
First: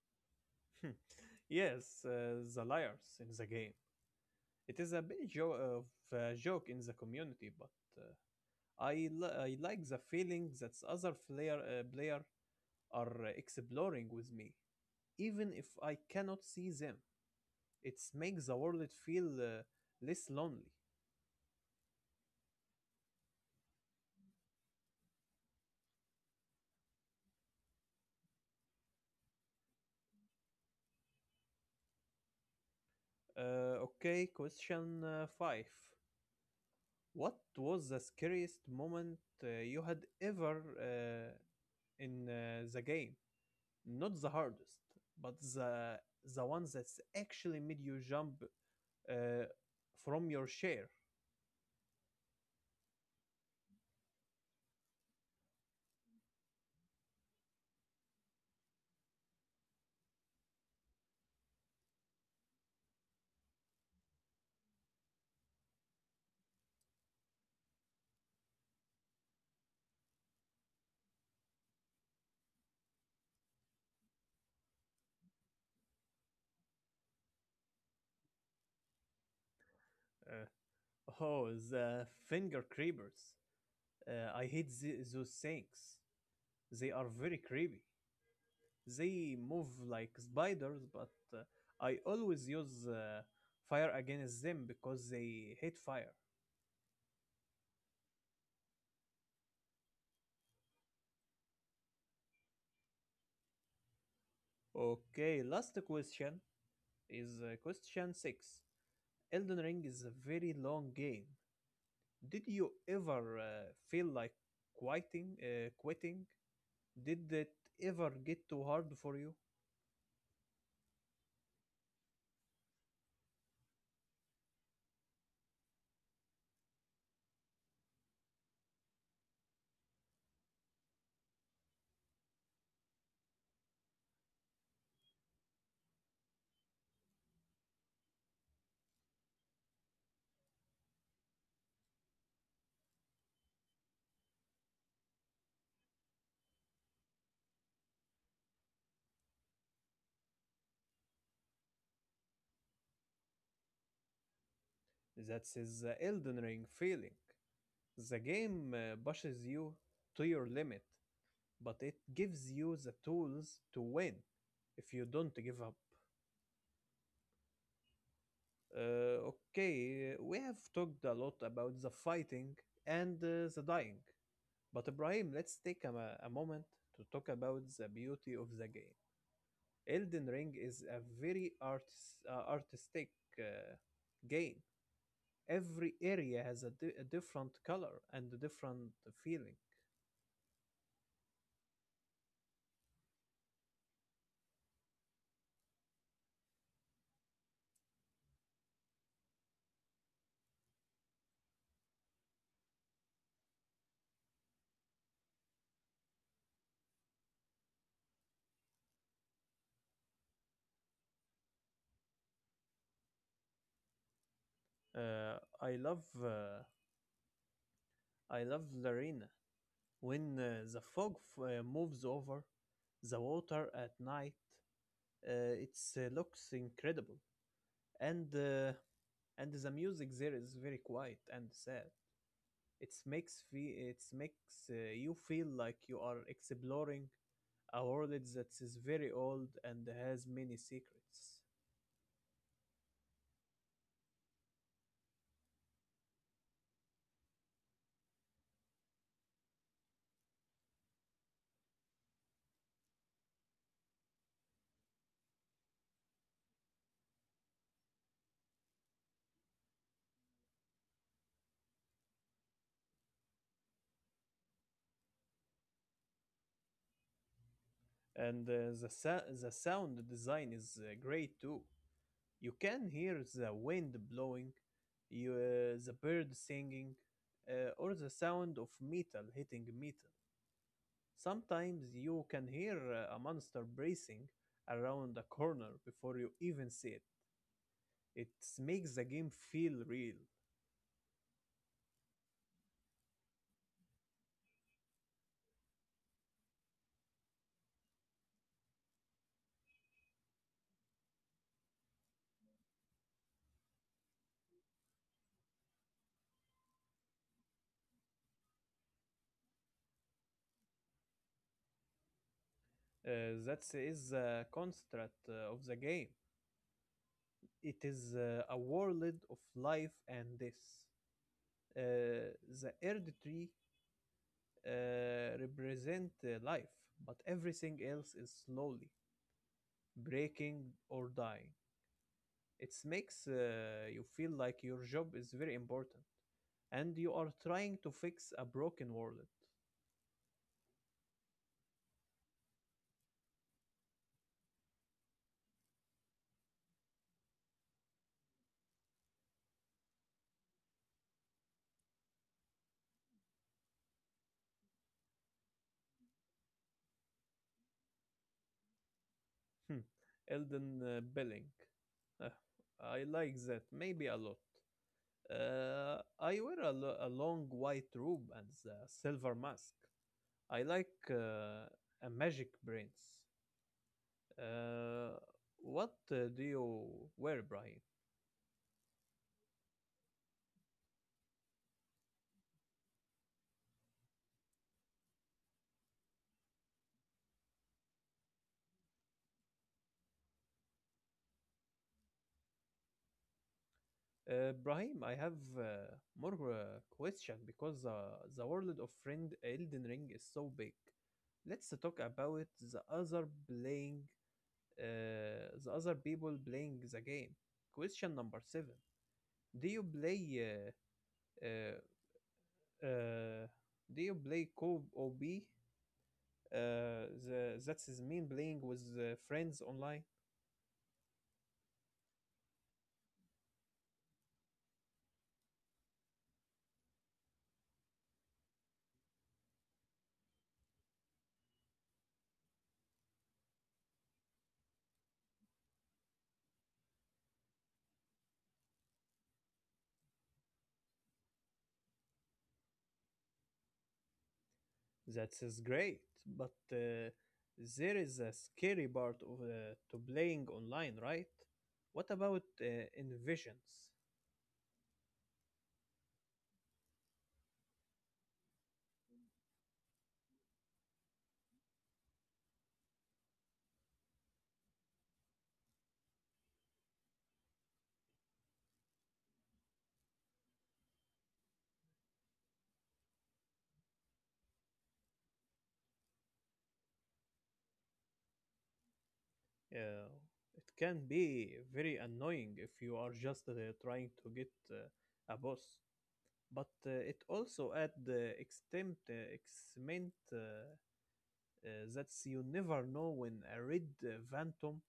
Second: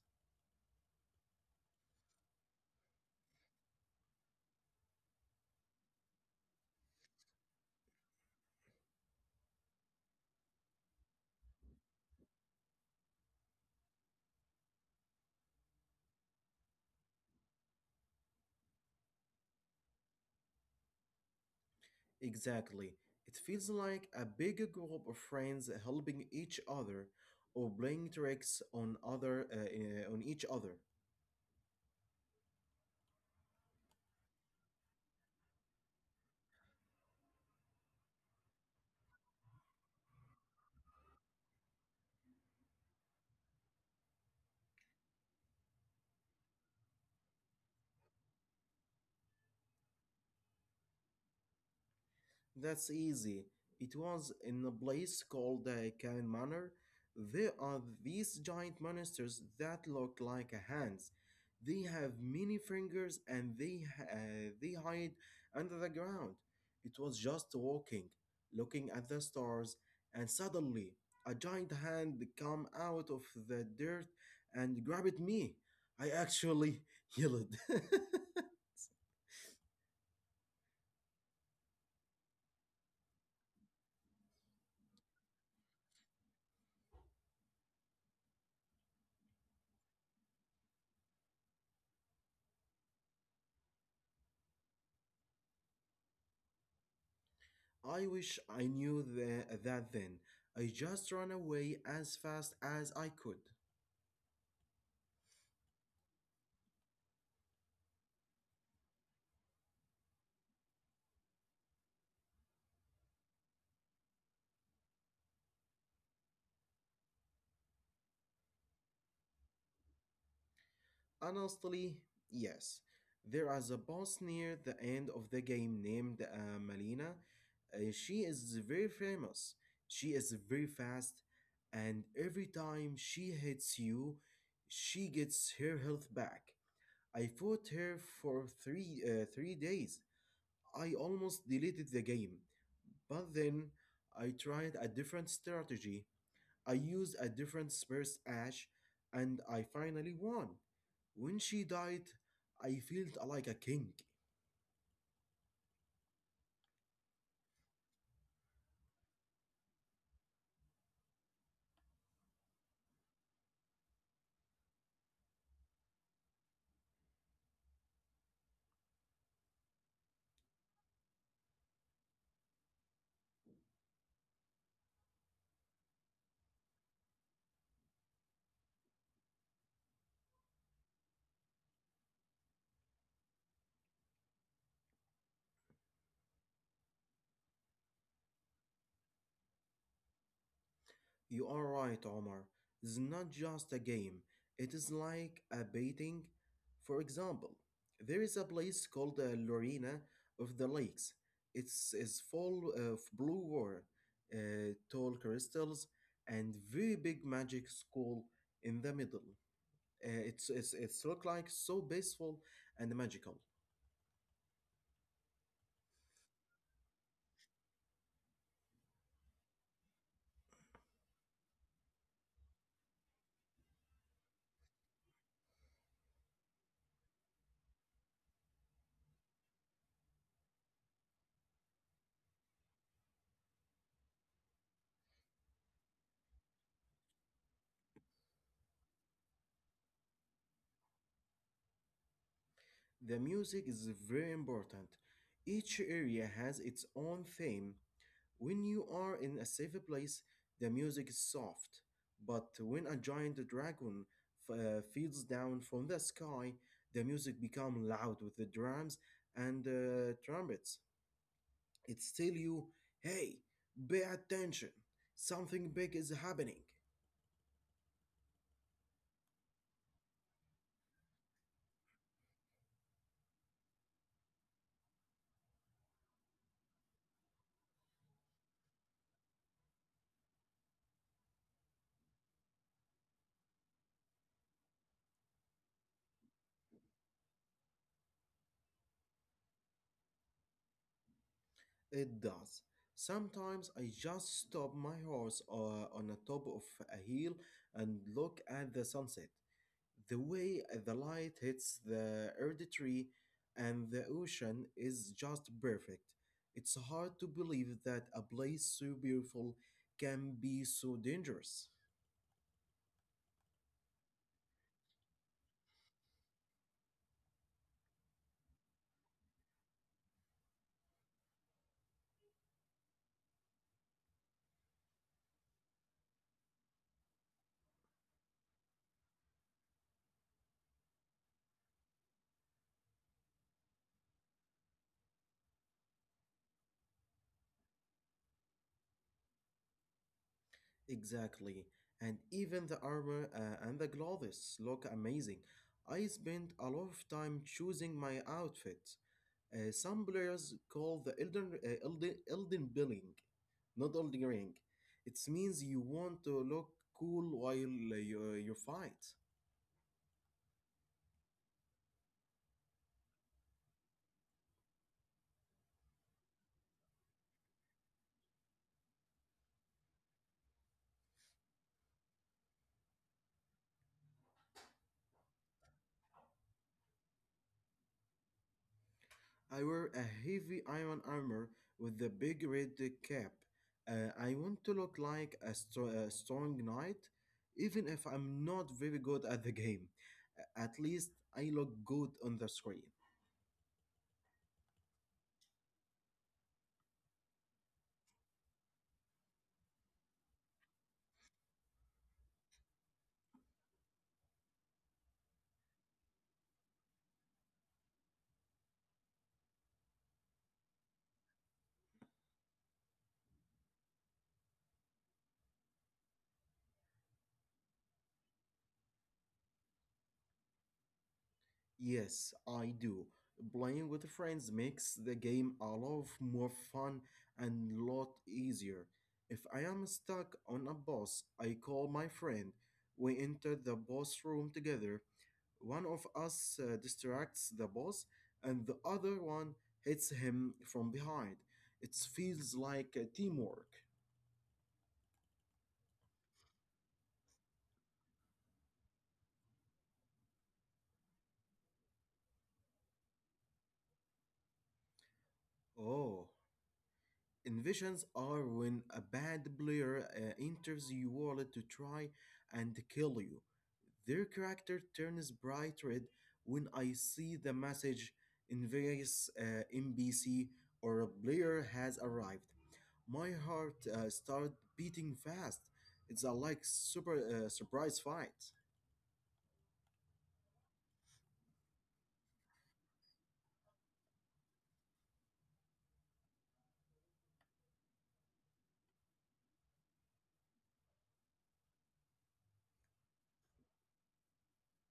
Speaker 1: Yes, uh, the liars in the game. It is a bit jo- of a joke in the community, but uh, I li- I like the feeling that the other player uh, player are uh, exploring with me, even if I cannot see them. It makes the world feel uh, less lonely.
Speaker 2: Exactly. It feels like a big group of friends helping each other or playing tricks on other uh, eh, on each other.
Speaker 1: Uh, okay, question uh, five. What was the scariest moment uh, you had ever uh, in uh, the game? Not the hardest, but the the one that's actually made you jump uh, from your chair.
Speaker 2: That's easy. It was in a place called the Cayman Manor. There are these giant monsters that look like hands. They have many fingers and they uh, they hide under the ground. It was just walking, looking at the stars, and suddenly a giant hand come out of the dirt and grabbed me. I actually yelled.
Speaker 1: Uh, oh, the finger creepers! Uh, I hate the, those things. They are very creepy. They move like spiders, but uh, I always use uh, fire against them because they hate fire.
Speaker 2: I wish I knew the that then. I just ran away as fast as I could.
Speaker 1: Okay, last question is uh, question six. Elden Ring is a very long game. Did you ever uh, feel like quitting? Uh, quitting? Did it ever get too hard for you?
Speaker 2: Honestly, yes. There is a boss near the end of the game named uh, Malina. Uh, she is very famous. She is very fast, and every time she hits you, she gets her health back. I fought her for three uh, three days. I almost deleted the game, but then I tried a different strategy. I used a different Spurs Ash, and I finally won. When she died, I felt like a king.
Speaker 1: That is the Elden Ring feeling. The game uh, pushes you to your limit, but it gives you the tools to win if you don't give up. Uh, okay, we have talked a lot about the fighting and uh, the dying. But Ibrahim, let's take a, mo- a moment to talk about the beauty of the game. Elden Ring is a very artis- uh, artistic uh, game. Every area has a, di- a different color and a different feeling.
Speaker 2: You are right, Omar. It's not just a game, it is like a baiting. For example, there is a place called uh, Lorena of the Lakes. It's, is full of blue water, uh, tall crystals, and very big magic school in the middle. Uh, it's, it's, it's look like so peaceful and magical.
Speaker 1: Uh, I love uh, I love Larina when uh, the fog f- uh, moves over the water at night. Uh, it uh, looks incredible, and uh, and the music there is very quiet and sad. It makes fe- it makes uh, you feel like you are exploring a world that is very old and has many secrets.
Speaker 2: The music is very important. Each area has its own theme. When you are in a safe place, the music is soft, but when a giant dragon f- uh, falls down from the sky, the music becomes loud with the drums and uh, trumpets. It tells you, hey, pay attention, something big is happening.
Speaker 1: And uh, the sa- the sound design is uh, great too. You can hear the wind blowing, you uh, the bird singing, uh, or the sound of metal hitting metal. Sometimes you can hear uh, a monster bracing around a corner before you even see it. It makes the game feel real.
Speaker 2: It does. Sometimes I just stop my horse uh, on the top of a hill and look at the sunset. The way the light hits the earth and the ocean is just perfect. It's hard to believe that a place so beautiful can be so dangerous.
Speaker 1: Uh, that is the construct uh, of the game. It is uh, a world of life and death. Uh, the earth tree uh, represent uh, life, but everything else is slowly breaking or dying. It makes uh, you feel like your job is very important, and you are trying to fix a broken world.
Speaker 2: Exactly. And even the armor uh, and the gloves look amazing. I spent a lot of time choosing my outfit. Uh, some players call the Elden, uh, Elden, Elden Billing, not Elden Ring. It means you want to look cool while uh, you, you fight.
Speaker 1: Hmm. Elden uh, Belling. Ah, I like that, maybe a lot. Uh, I wear a, lo- a long white robe and a silver mask. I like uh, a magic brains. Uh, what uh, do you wear, Brahim?
Speaker 2: I wear a heavy iron armor with a big red cap. Uh, I want to look like a, str- a strong knight, even if I'm not very good at the game. A- At least I look good on the screen.
Speaker 1: Uh, Brahim, I have uh, more uh, question because uh, the world of friend Elden Ring is so big. Let's talk about the other playing, uh, the other people playing the game. Question number seven: Do you play uh, uh, Uh, do you play co O B? Uh, the, that is mean playing with uh, friends online.
Speaker 2: Yes, I do. Playing with friends makes the game a lot more fun and lot easier. If I am stuck on a boss, I call my friend. We enter the boss room together. One of us uh, distracts the boss, and the other one hits him from behind. It feels like uh, teamwork.
Speaker 1: That is great, but uh, there is a scary part of, uh, to playing online, right? What about uh, invasions?
Speaker 2: Oh, invasions are when a bad player uh, enters your world to try and kill you. Their character turns bright red when I see the message, "Invious uh, N P C or a player has arrived." My heart uh, started beating fast. It's a like super uh, surprise fight.
Speaker 1: Uh, it can be very annoying if you are just uh, trying to get uh, a boss, but uh, it also adds the extent, uh, excitement, uh, uh, that's you never know when a red uh, phantom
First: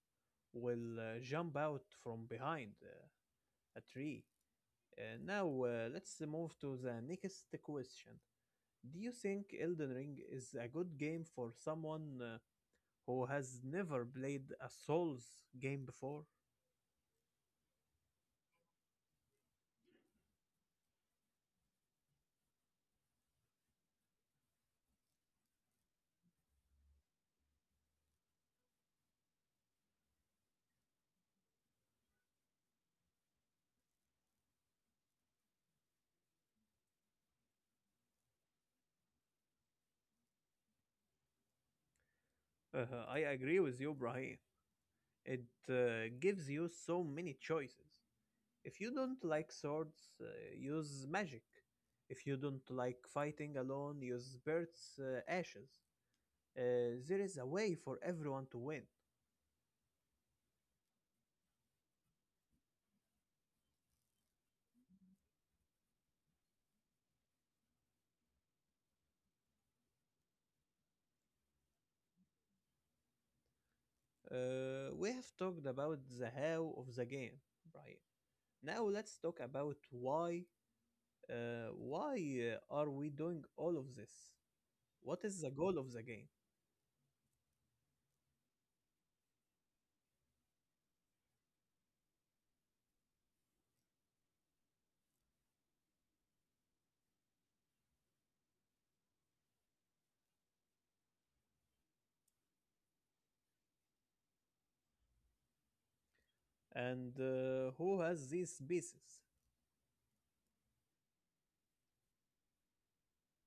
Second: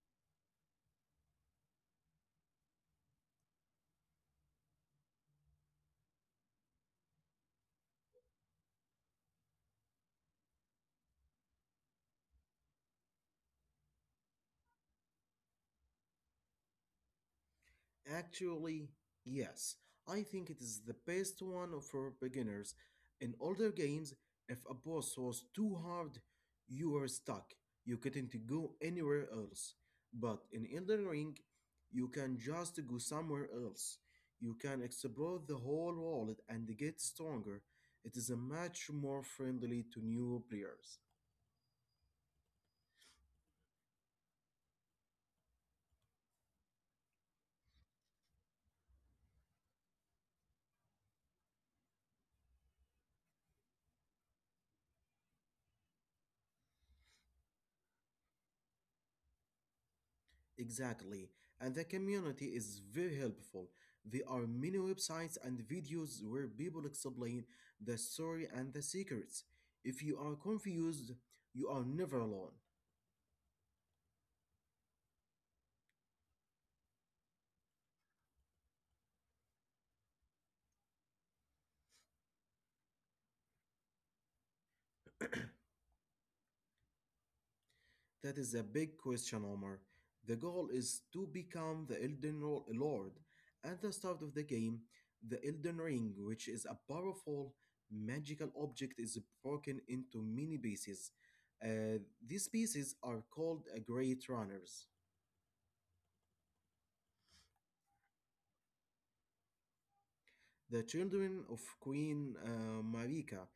Speaker 1: will uh, jump out from behind uh, a tree. Uh, now uh, let's move to the next question. Do you think Elden Ring is a good game for someone uh, who has never played a Souls game before?
Speaker 2: Actually, yes. I think it is the best one for beginners. In older games, if a boss was too hard, you were stuck. You couldn't go anywhere else. But in Elden Ring, you can just go somewhere else. You can explore the whole world and get stronger. It is a much more friendly to new players.
Speaker 1: Uh, I agree with you, Brahim. It uh, gives you so many choices. If you don't like swords, uh, use magic. If you don't like fighting alone, use Bert's uh, ashes. Uh, there is a way for everyone to win.
Speaker 2: Exactly, and the community is very helpful. There are many websites and videos where people explain the story and the secrets. If you are confused, you are never alone.
Speaker 1: Uh, we have talked about the how of the game, right? Now let's talk about why uh, why uh, are we doing all of this? What is the goal of the game?
Speaker 2: That is a big question, Omar. The goal is to become the Elden Ro- Lord. At the start of the game, the Elden Ring, which is a powerful magical object, is broken into many pieces. Uh, these pieces are called uh, Great Runners.
Speaker 1: And uh, who has these species?
Speaker 2: The children of Queen uh, Marika,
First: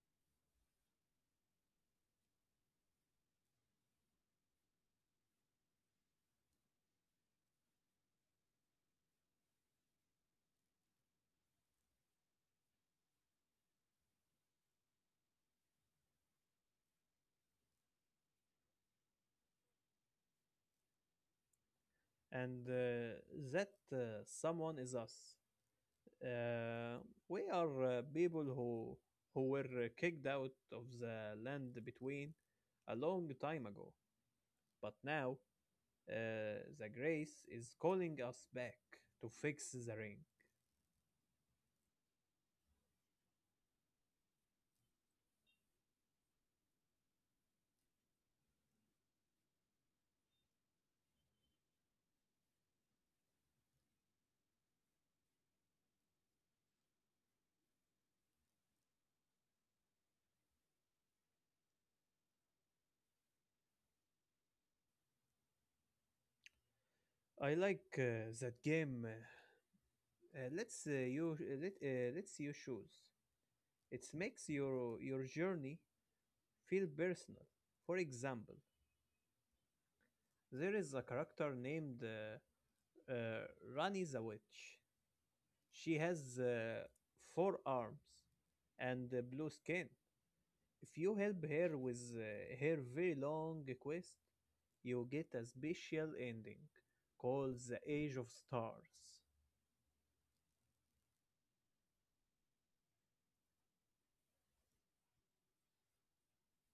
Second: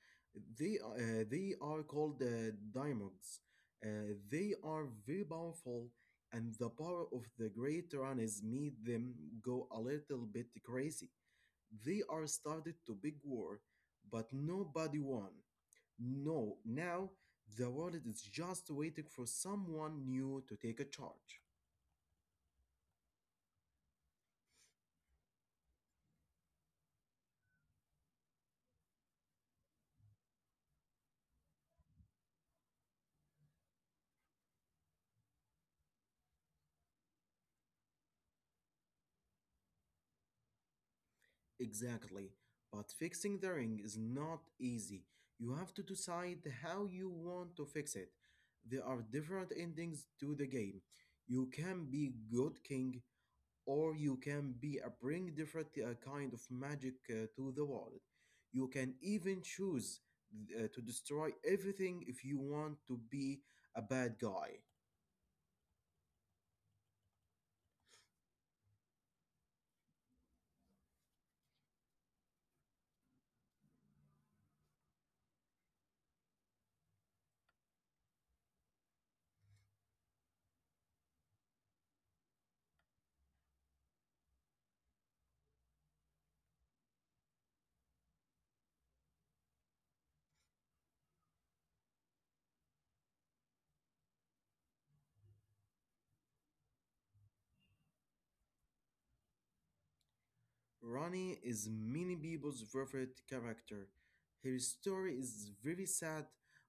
Speaker 2: they, uh, they are called uh, Daimogs. Uh, they are very powerful, and the power of the great tyrannies made them go a little bit crazy. They are started to big war, but nobody won. No, now the world is just waiting for someone new to take a charge.
Speaker 1: And uh, that uh, someone is us. Uh, we are uh, people who who were uh, kicked out of the land between a long time ago, but now Uh, the grace is calling us back to fix the ring.
Speaker 2: Exactly. But fixing the ring is not easy. You have to decide how you want to fix it. There are different endings to the game. You can be good king, or you can be a bring different uh, kind of magic uh, to the world. You can even choose uh, to destroy everything if you want to be a bad guy.
Speaker 1: I like uh, that game. Uh, uh, let's uh, you uh, let, uh, let's you choose. It makes your your journey feel personal. For example, there is a character named uh, uh, Rani the Witch. She has uh, four arms and uh, blue skin. If you help her with uh, her very long quest, you get a special ending called the Age of Stars.
Speaker 2: Ronnie is many people's favorite character. Her story is very sad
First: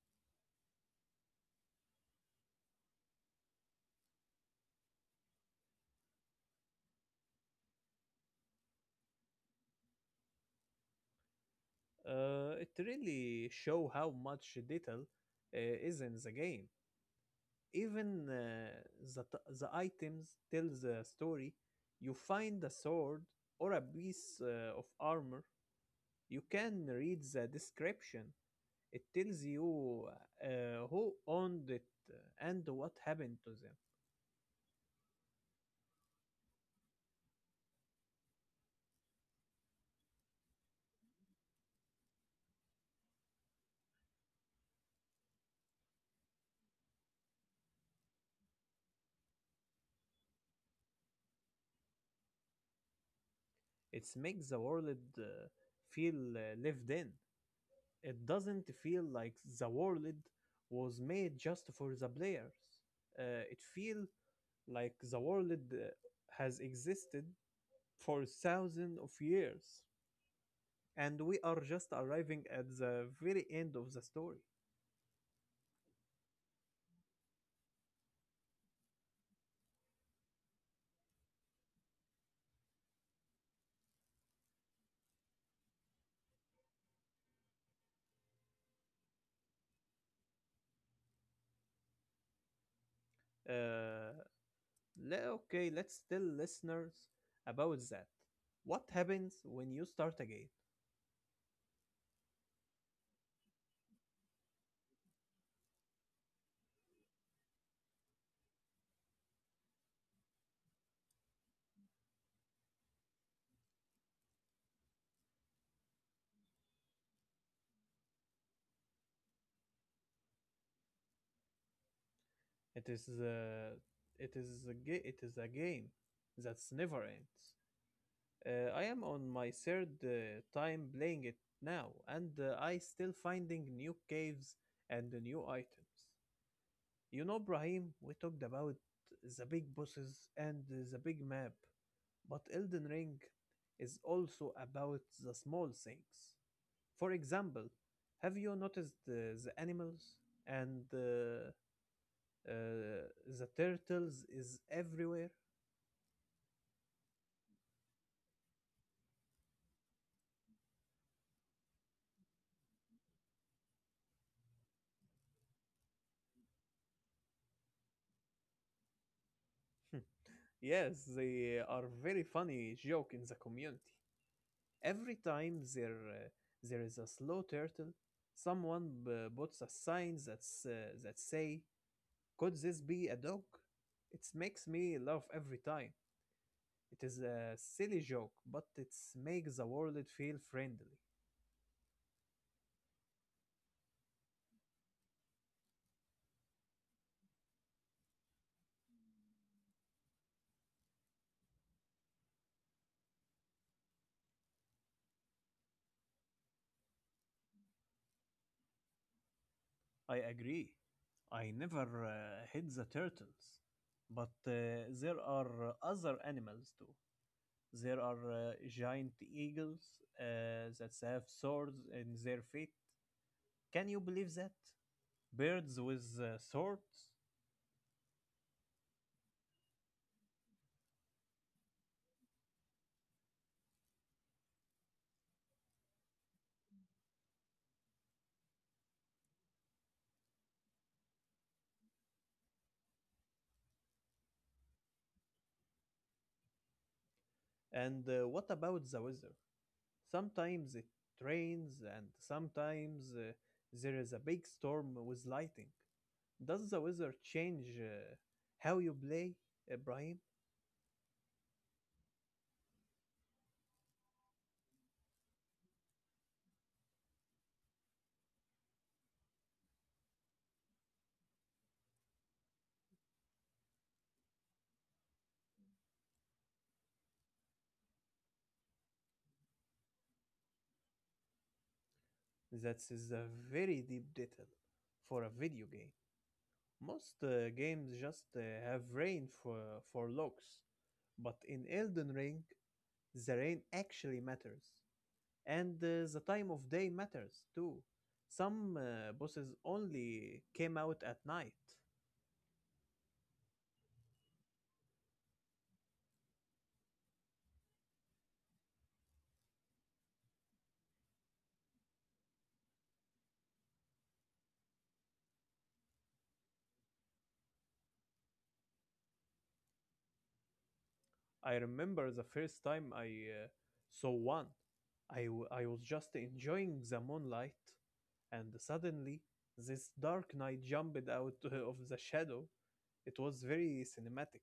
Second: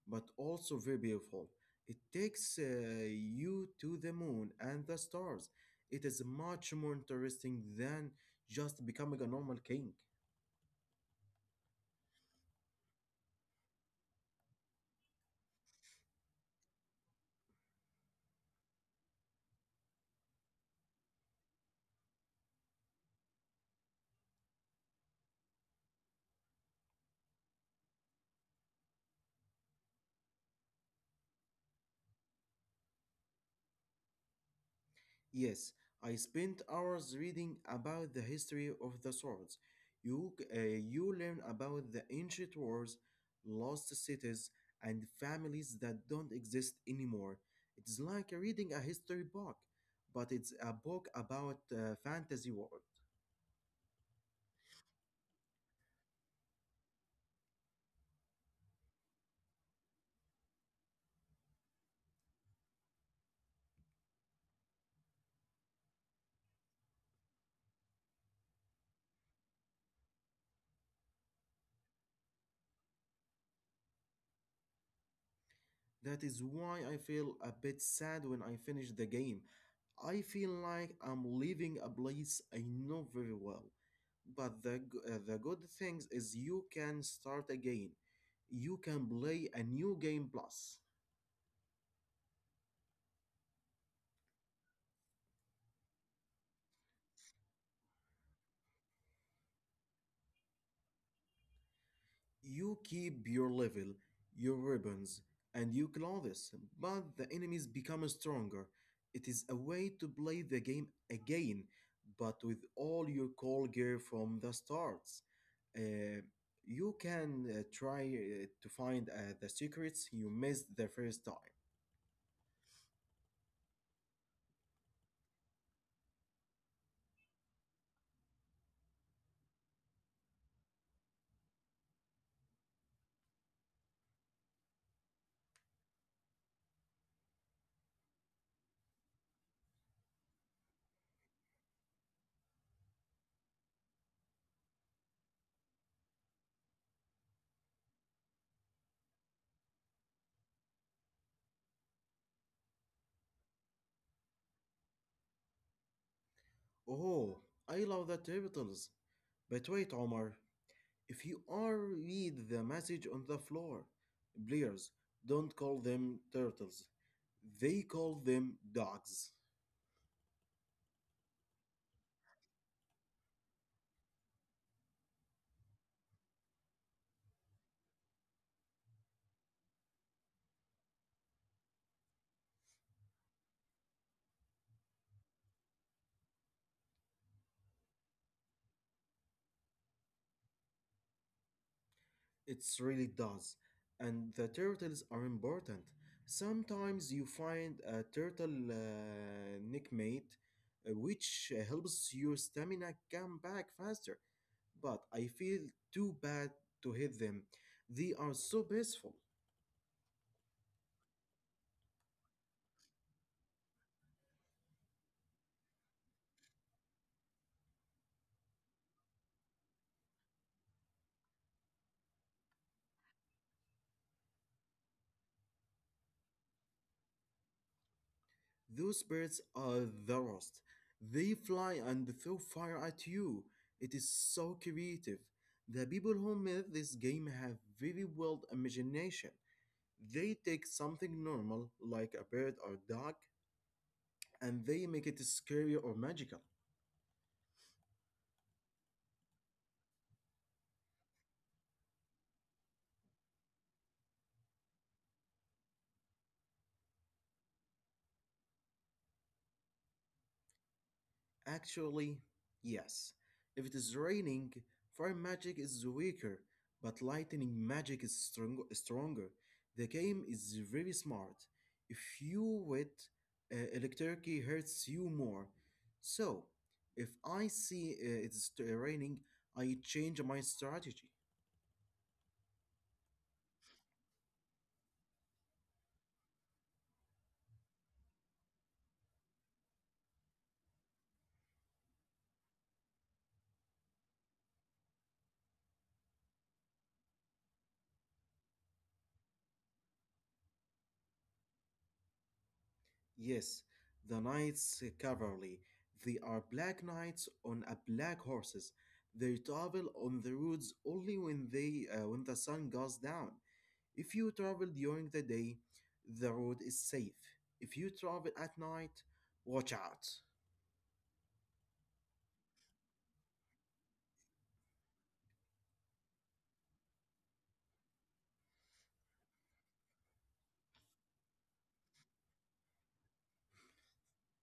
Speaker 2: but also very beautiful. It takes uh, you to the moon and the stars. It is much more interesting than just becoming a normal king.
Speaker 1: Uh, it really show how much detail uh, is in the game. Even uh, the, t- the items tell the story. You find a sword or a piece uh, of armor. You can read the description. It tells you uh, who owned it and what happened to them.
Speaker 2: Yes, I spent hours reading about the history of the swords. You, uh, you learn about the ancient wars, lost cities, and families that don't exist anymore. It's like reading a history book, but it's a book about uh, fantasy world.
Speaker 1: It makes the world uh, feel uh, lived in. It doesn't feel like the world was made just for the players. Uh, it feels like the world uh, has existed for thousands of years, and we are just arriving at the very end of the story.
Speaker 2: That is why I feel a bit sad when I finish the game. I feel like I'm leaving a place I know very well. But the, g- uh, the good thing is you can start again. You can play a new game plus.
Speaker 1: Uh, le- okay, let's tell listeners about that. What happens when you start again?
Speaker 2: You keep your level, your ribbons, and your clothes, but the enemies become stronger. It is a way to play the game again, but with all your core gear from the starts. Uh, you can uh, try uh, to find uh, the secrets you missed the first time.
Speaker 1: It is uh, it is a ga- it is a game that's never ends. Uh, I am on my third uh, time playing it now, and uh, I still finding new caves and new items. You know, Brahim, we talked about the big bosses and the big map, but Elden Ring is also about the small things. For example, have you noticed uh, the animals and uh, uh, the turtles is everywhere?
Speaker 2: Oh, I love the turtles. But wait, Omar, if you are read the message on the floor, players don't call them turtles. They call them dogs.
Speaker 1: Yes, they are very funny joke in the community. Every time there uh, there is a slow turtle, someone b- puts a sign that's uh, that say, "Could this be a dog?" It makes me laugh every time. It is a silly joke, but it makes the world feel friendly.
Speaker 2: It's really does. And the turtles are important. Sometimes you find a turtle uh, nickmate, uh, which uh, helps your stamina come back faster. But I feel too bad to hit them. They are so peaceful.
Speaker 1: I agree. I never uh, hit the turtles, but uh, there are other animals too. There are uh, giant eagles uh, that have swords in their feet. Can you believe that? Birds with uh, swords?
Speaker 2: Those birds are the worst. They fly and throw fire at you. It is so creative. The people who made this game have very wild imagination. They take something normal, like a bird or dog, and they make it scary or magical.
Speaker 1: And uh, what about the weather? Sometimes it rains, and sometimes uh, there is a big storm with lightning. Does the weather change uh, how you play, Ibrahim?
Speaker 2: Actually, yes. If it is raining, fire magic is weaker, but lightning magic is strong- stronger. The game is very smart. If you wet, uh, electricity hurts you more. So, if I see uh, it's t- raining, I change my strategy.
Speaker 1: That is a very deep detail for a video game. Most uh, games just uh, have rain for, for logs, but in Elden Ring, the rain actually matters, and uh, the time of day matters too. Some uh, bosses only came out at night.
Speaker 2: Yes, the knights cavalry. They are black knights on a black horses. They travel on the roads only when they uh, when the sun goes down. If you travel during the day, the road is safe. If you travel at night, watch out.
Speaker 1: I remember the first time I uh, saw one. I, w- I was just enjoying the moonlight, and suddenly this dark knight jumped out of the shadow. It was very cinematic.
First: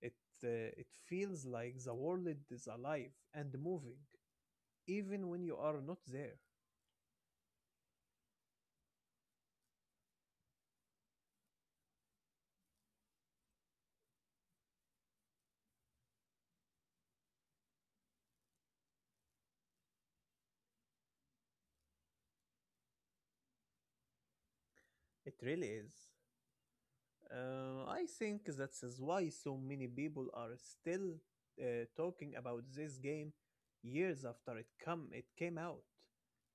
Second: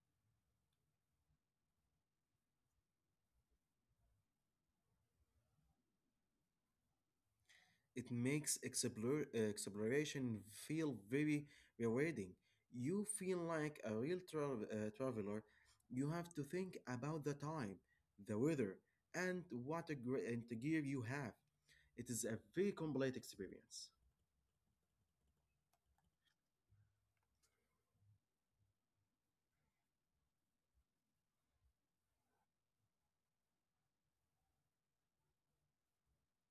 Speaker 1: It, uh, it feels like the world is alive and moving, even when you are not there.
Speaker 2: It makes explore, uh, exploration feel very rewarding. You feel like a real tra- uh, traveler. You have to think about the time, the weather, and what a great gear you have. It is a very complete experience.
Speaker 1: It really is. Uh, I think that is why so many people are still uh, talking about this game years after it come it came out.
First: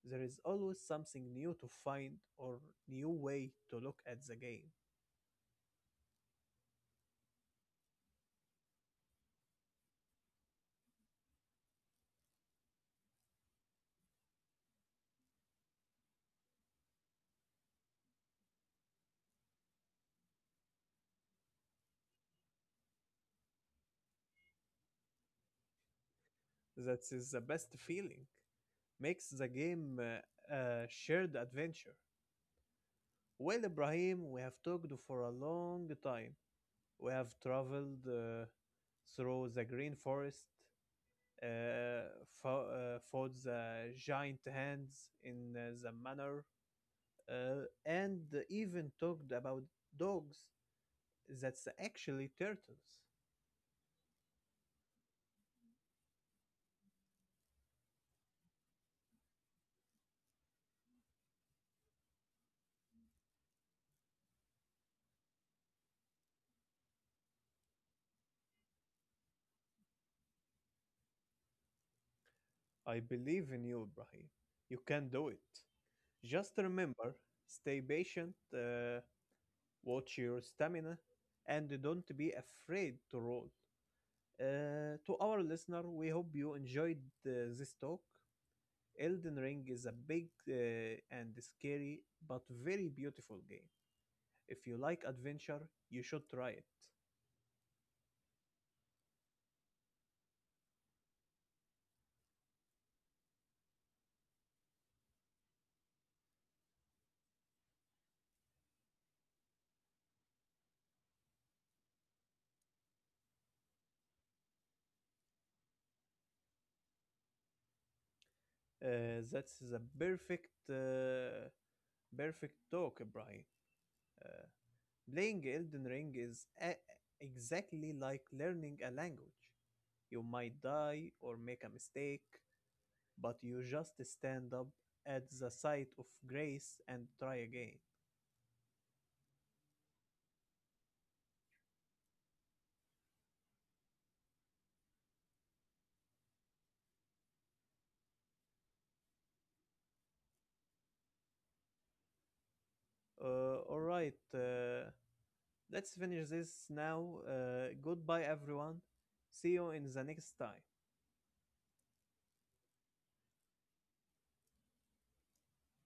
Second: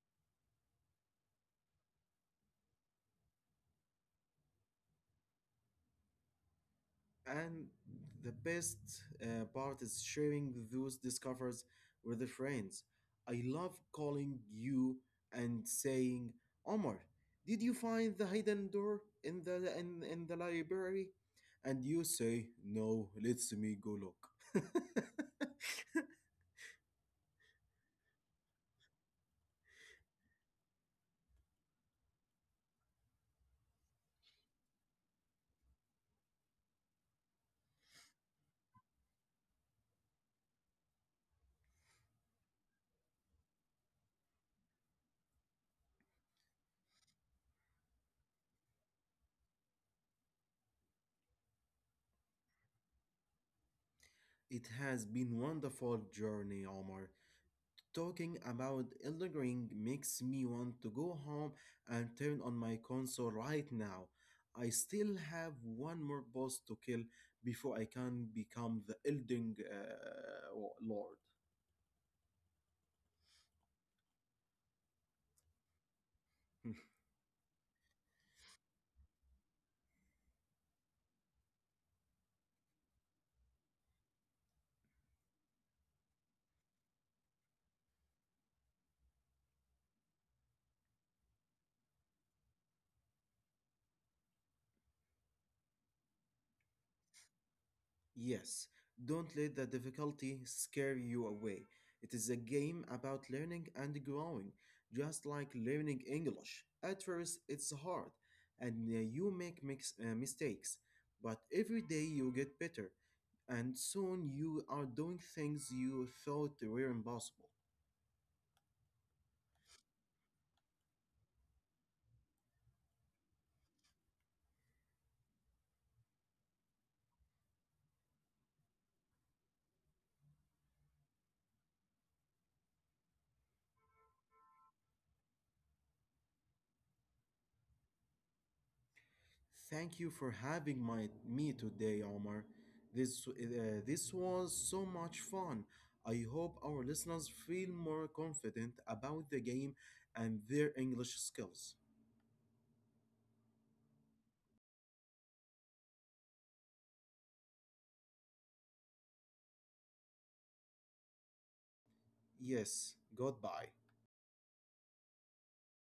Speaker 1: There is always something new to find or new way to look at the game.
Speaker 2: And the best uh, part is sharing those discoveries with the friends. I love calling you and saying, "Omar, did you find the hidden door in the in, in the library?" And you say, "No, let's me go look."
Speaker 1: That is the best feeling. Makes the game uh, a shared adventure. Well, Ibrahim, we have talked for a long time. We have traveled uh, through the green forest, uh, fo- uh, fought the giant hands in uh, the manor, uh, and even talked about dogs that's actually turtles.
Speaker 2: It has been wonderful journey, Omar. Talking about Elden Ring makes me want to go home and turn on my console right now. I still have one more boss to kill before I can become the Elden uh, Lord.
Speaker 1: I believe in you, Ibrahim. You can do it. Just remember, stay patient, uh, watch your stamina, and don't be afraid to roll. Uh, to our listener, we hope you enjoyed uh, this talk. Elden Ring is a big uh, and scary but very beautiful game. If you like adventure, you should try it.
Speaker 2: Yes, don't let the difficulty scare you away. It is a game about learning and growing, just like learning English. At first, it's hard, and uh, you make mix, uh, mistakes, but every day you get better, and soon you are doing things you thought were impossible.
Speaker 1: Uh, that's the perfect, uh, perfect talk, Brian. Uh, Playing Elden Ring is a- exactly like learning a language. You might die or make a mistake, but you just stand up at the sight of grace and try again.
Speaker 2: Thank you for having my me today, Omar. This uh, this was so much fun. I hope our listeners feel more confident about the game and their English skills.
Speaker 1: Uh, all right, uh, let's finish this now. Uh, goodbye, everyone. See you in the next time.
Speaker 2: Yes, goodbye.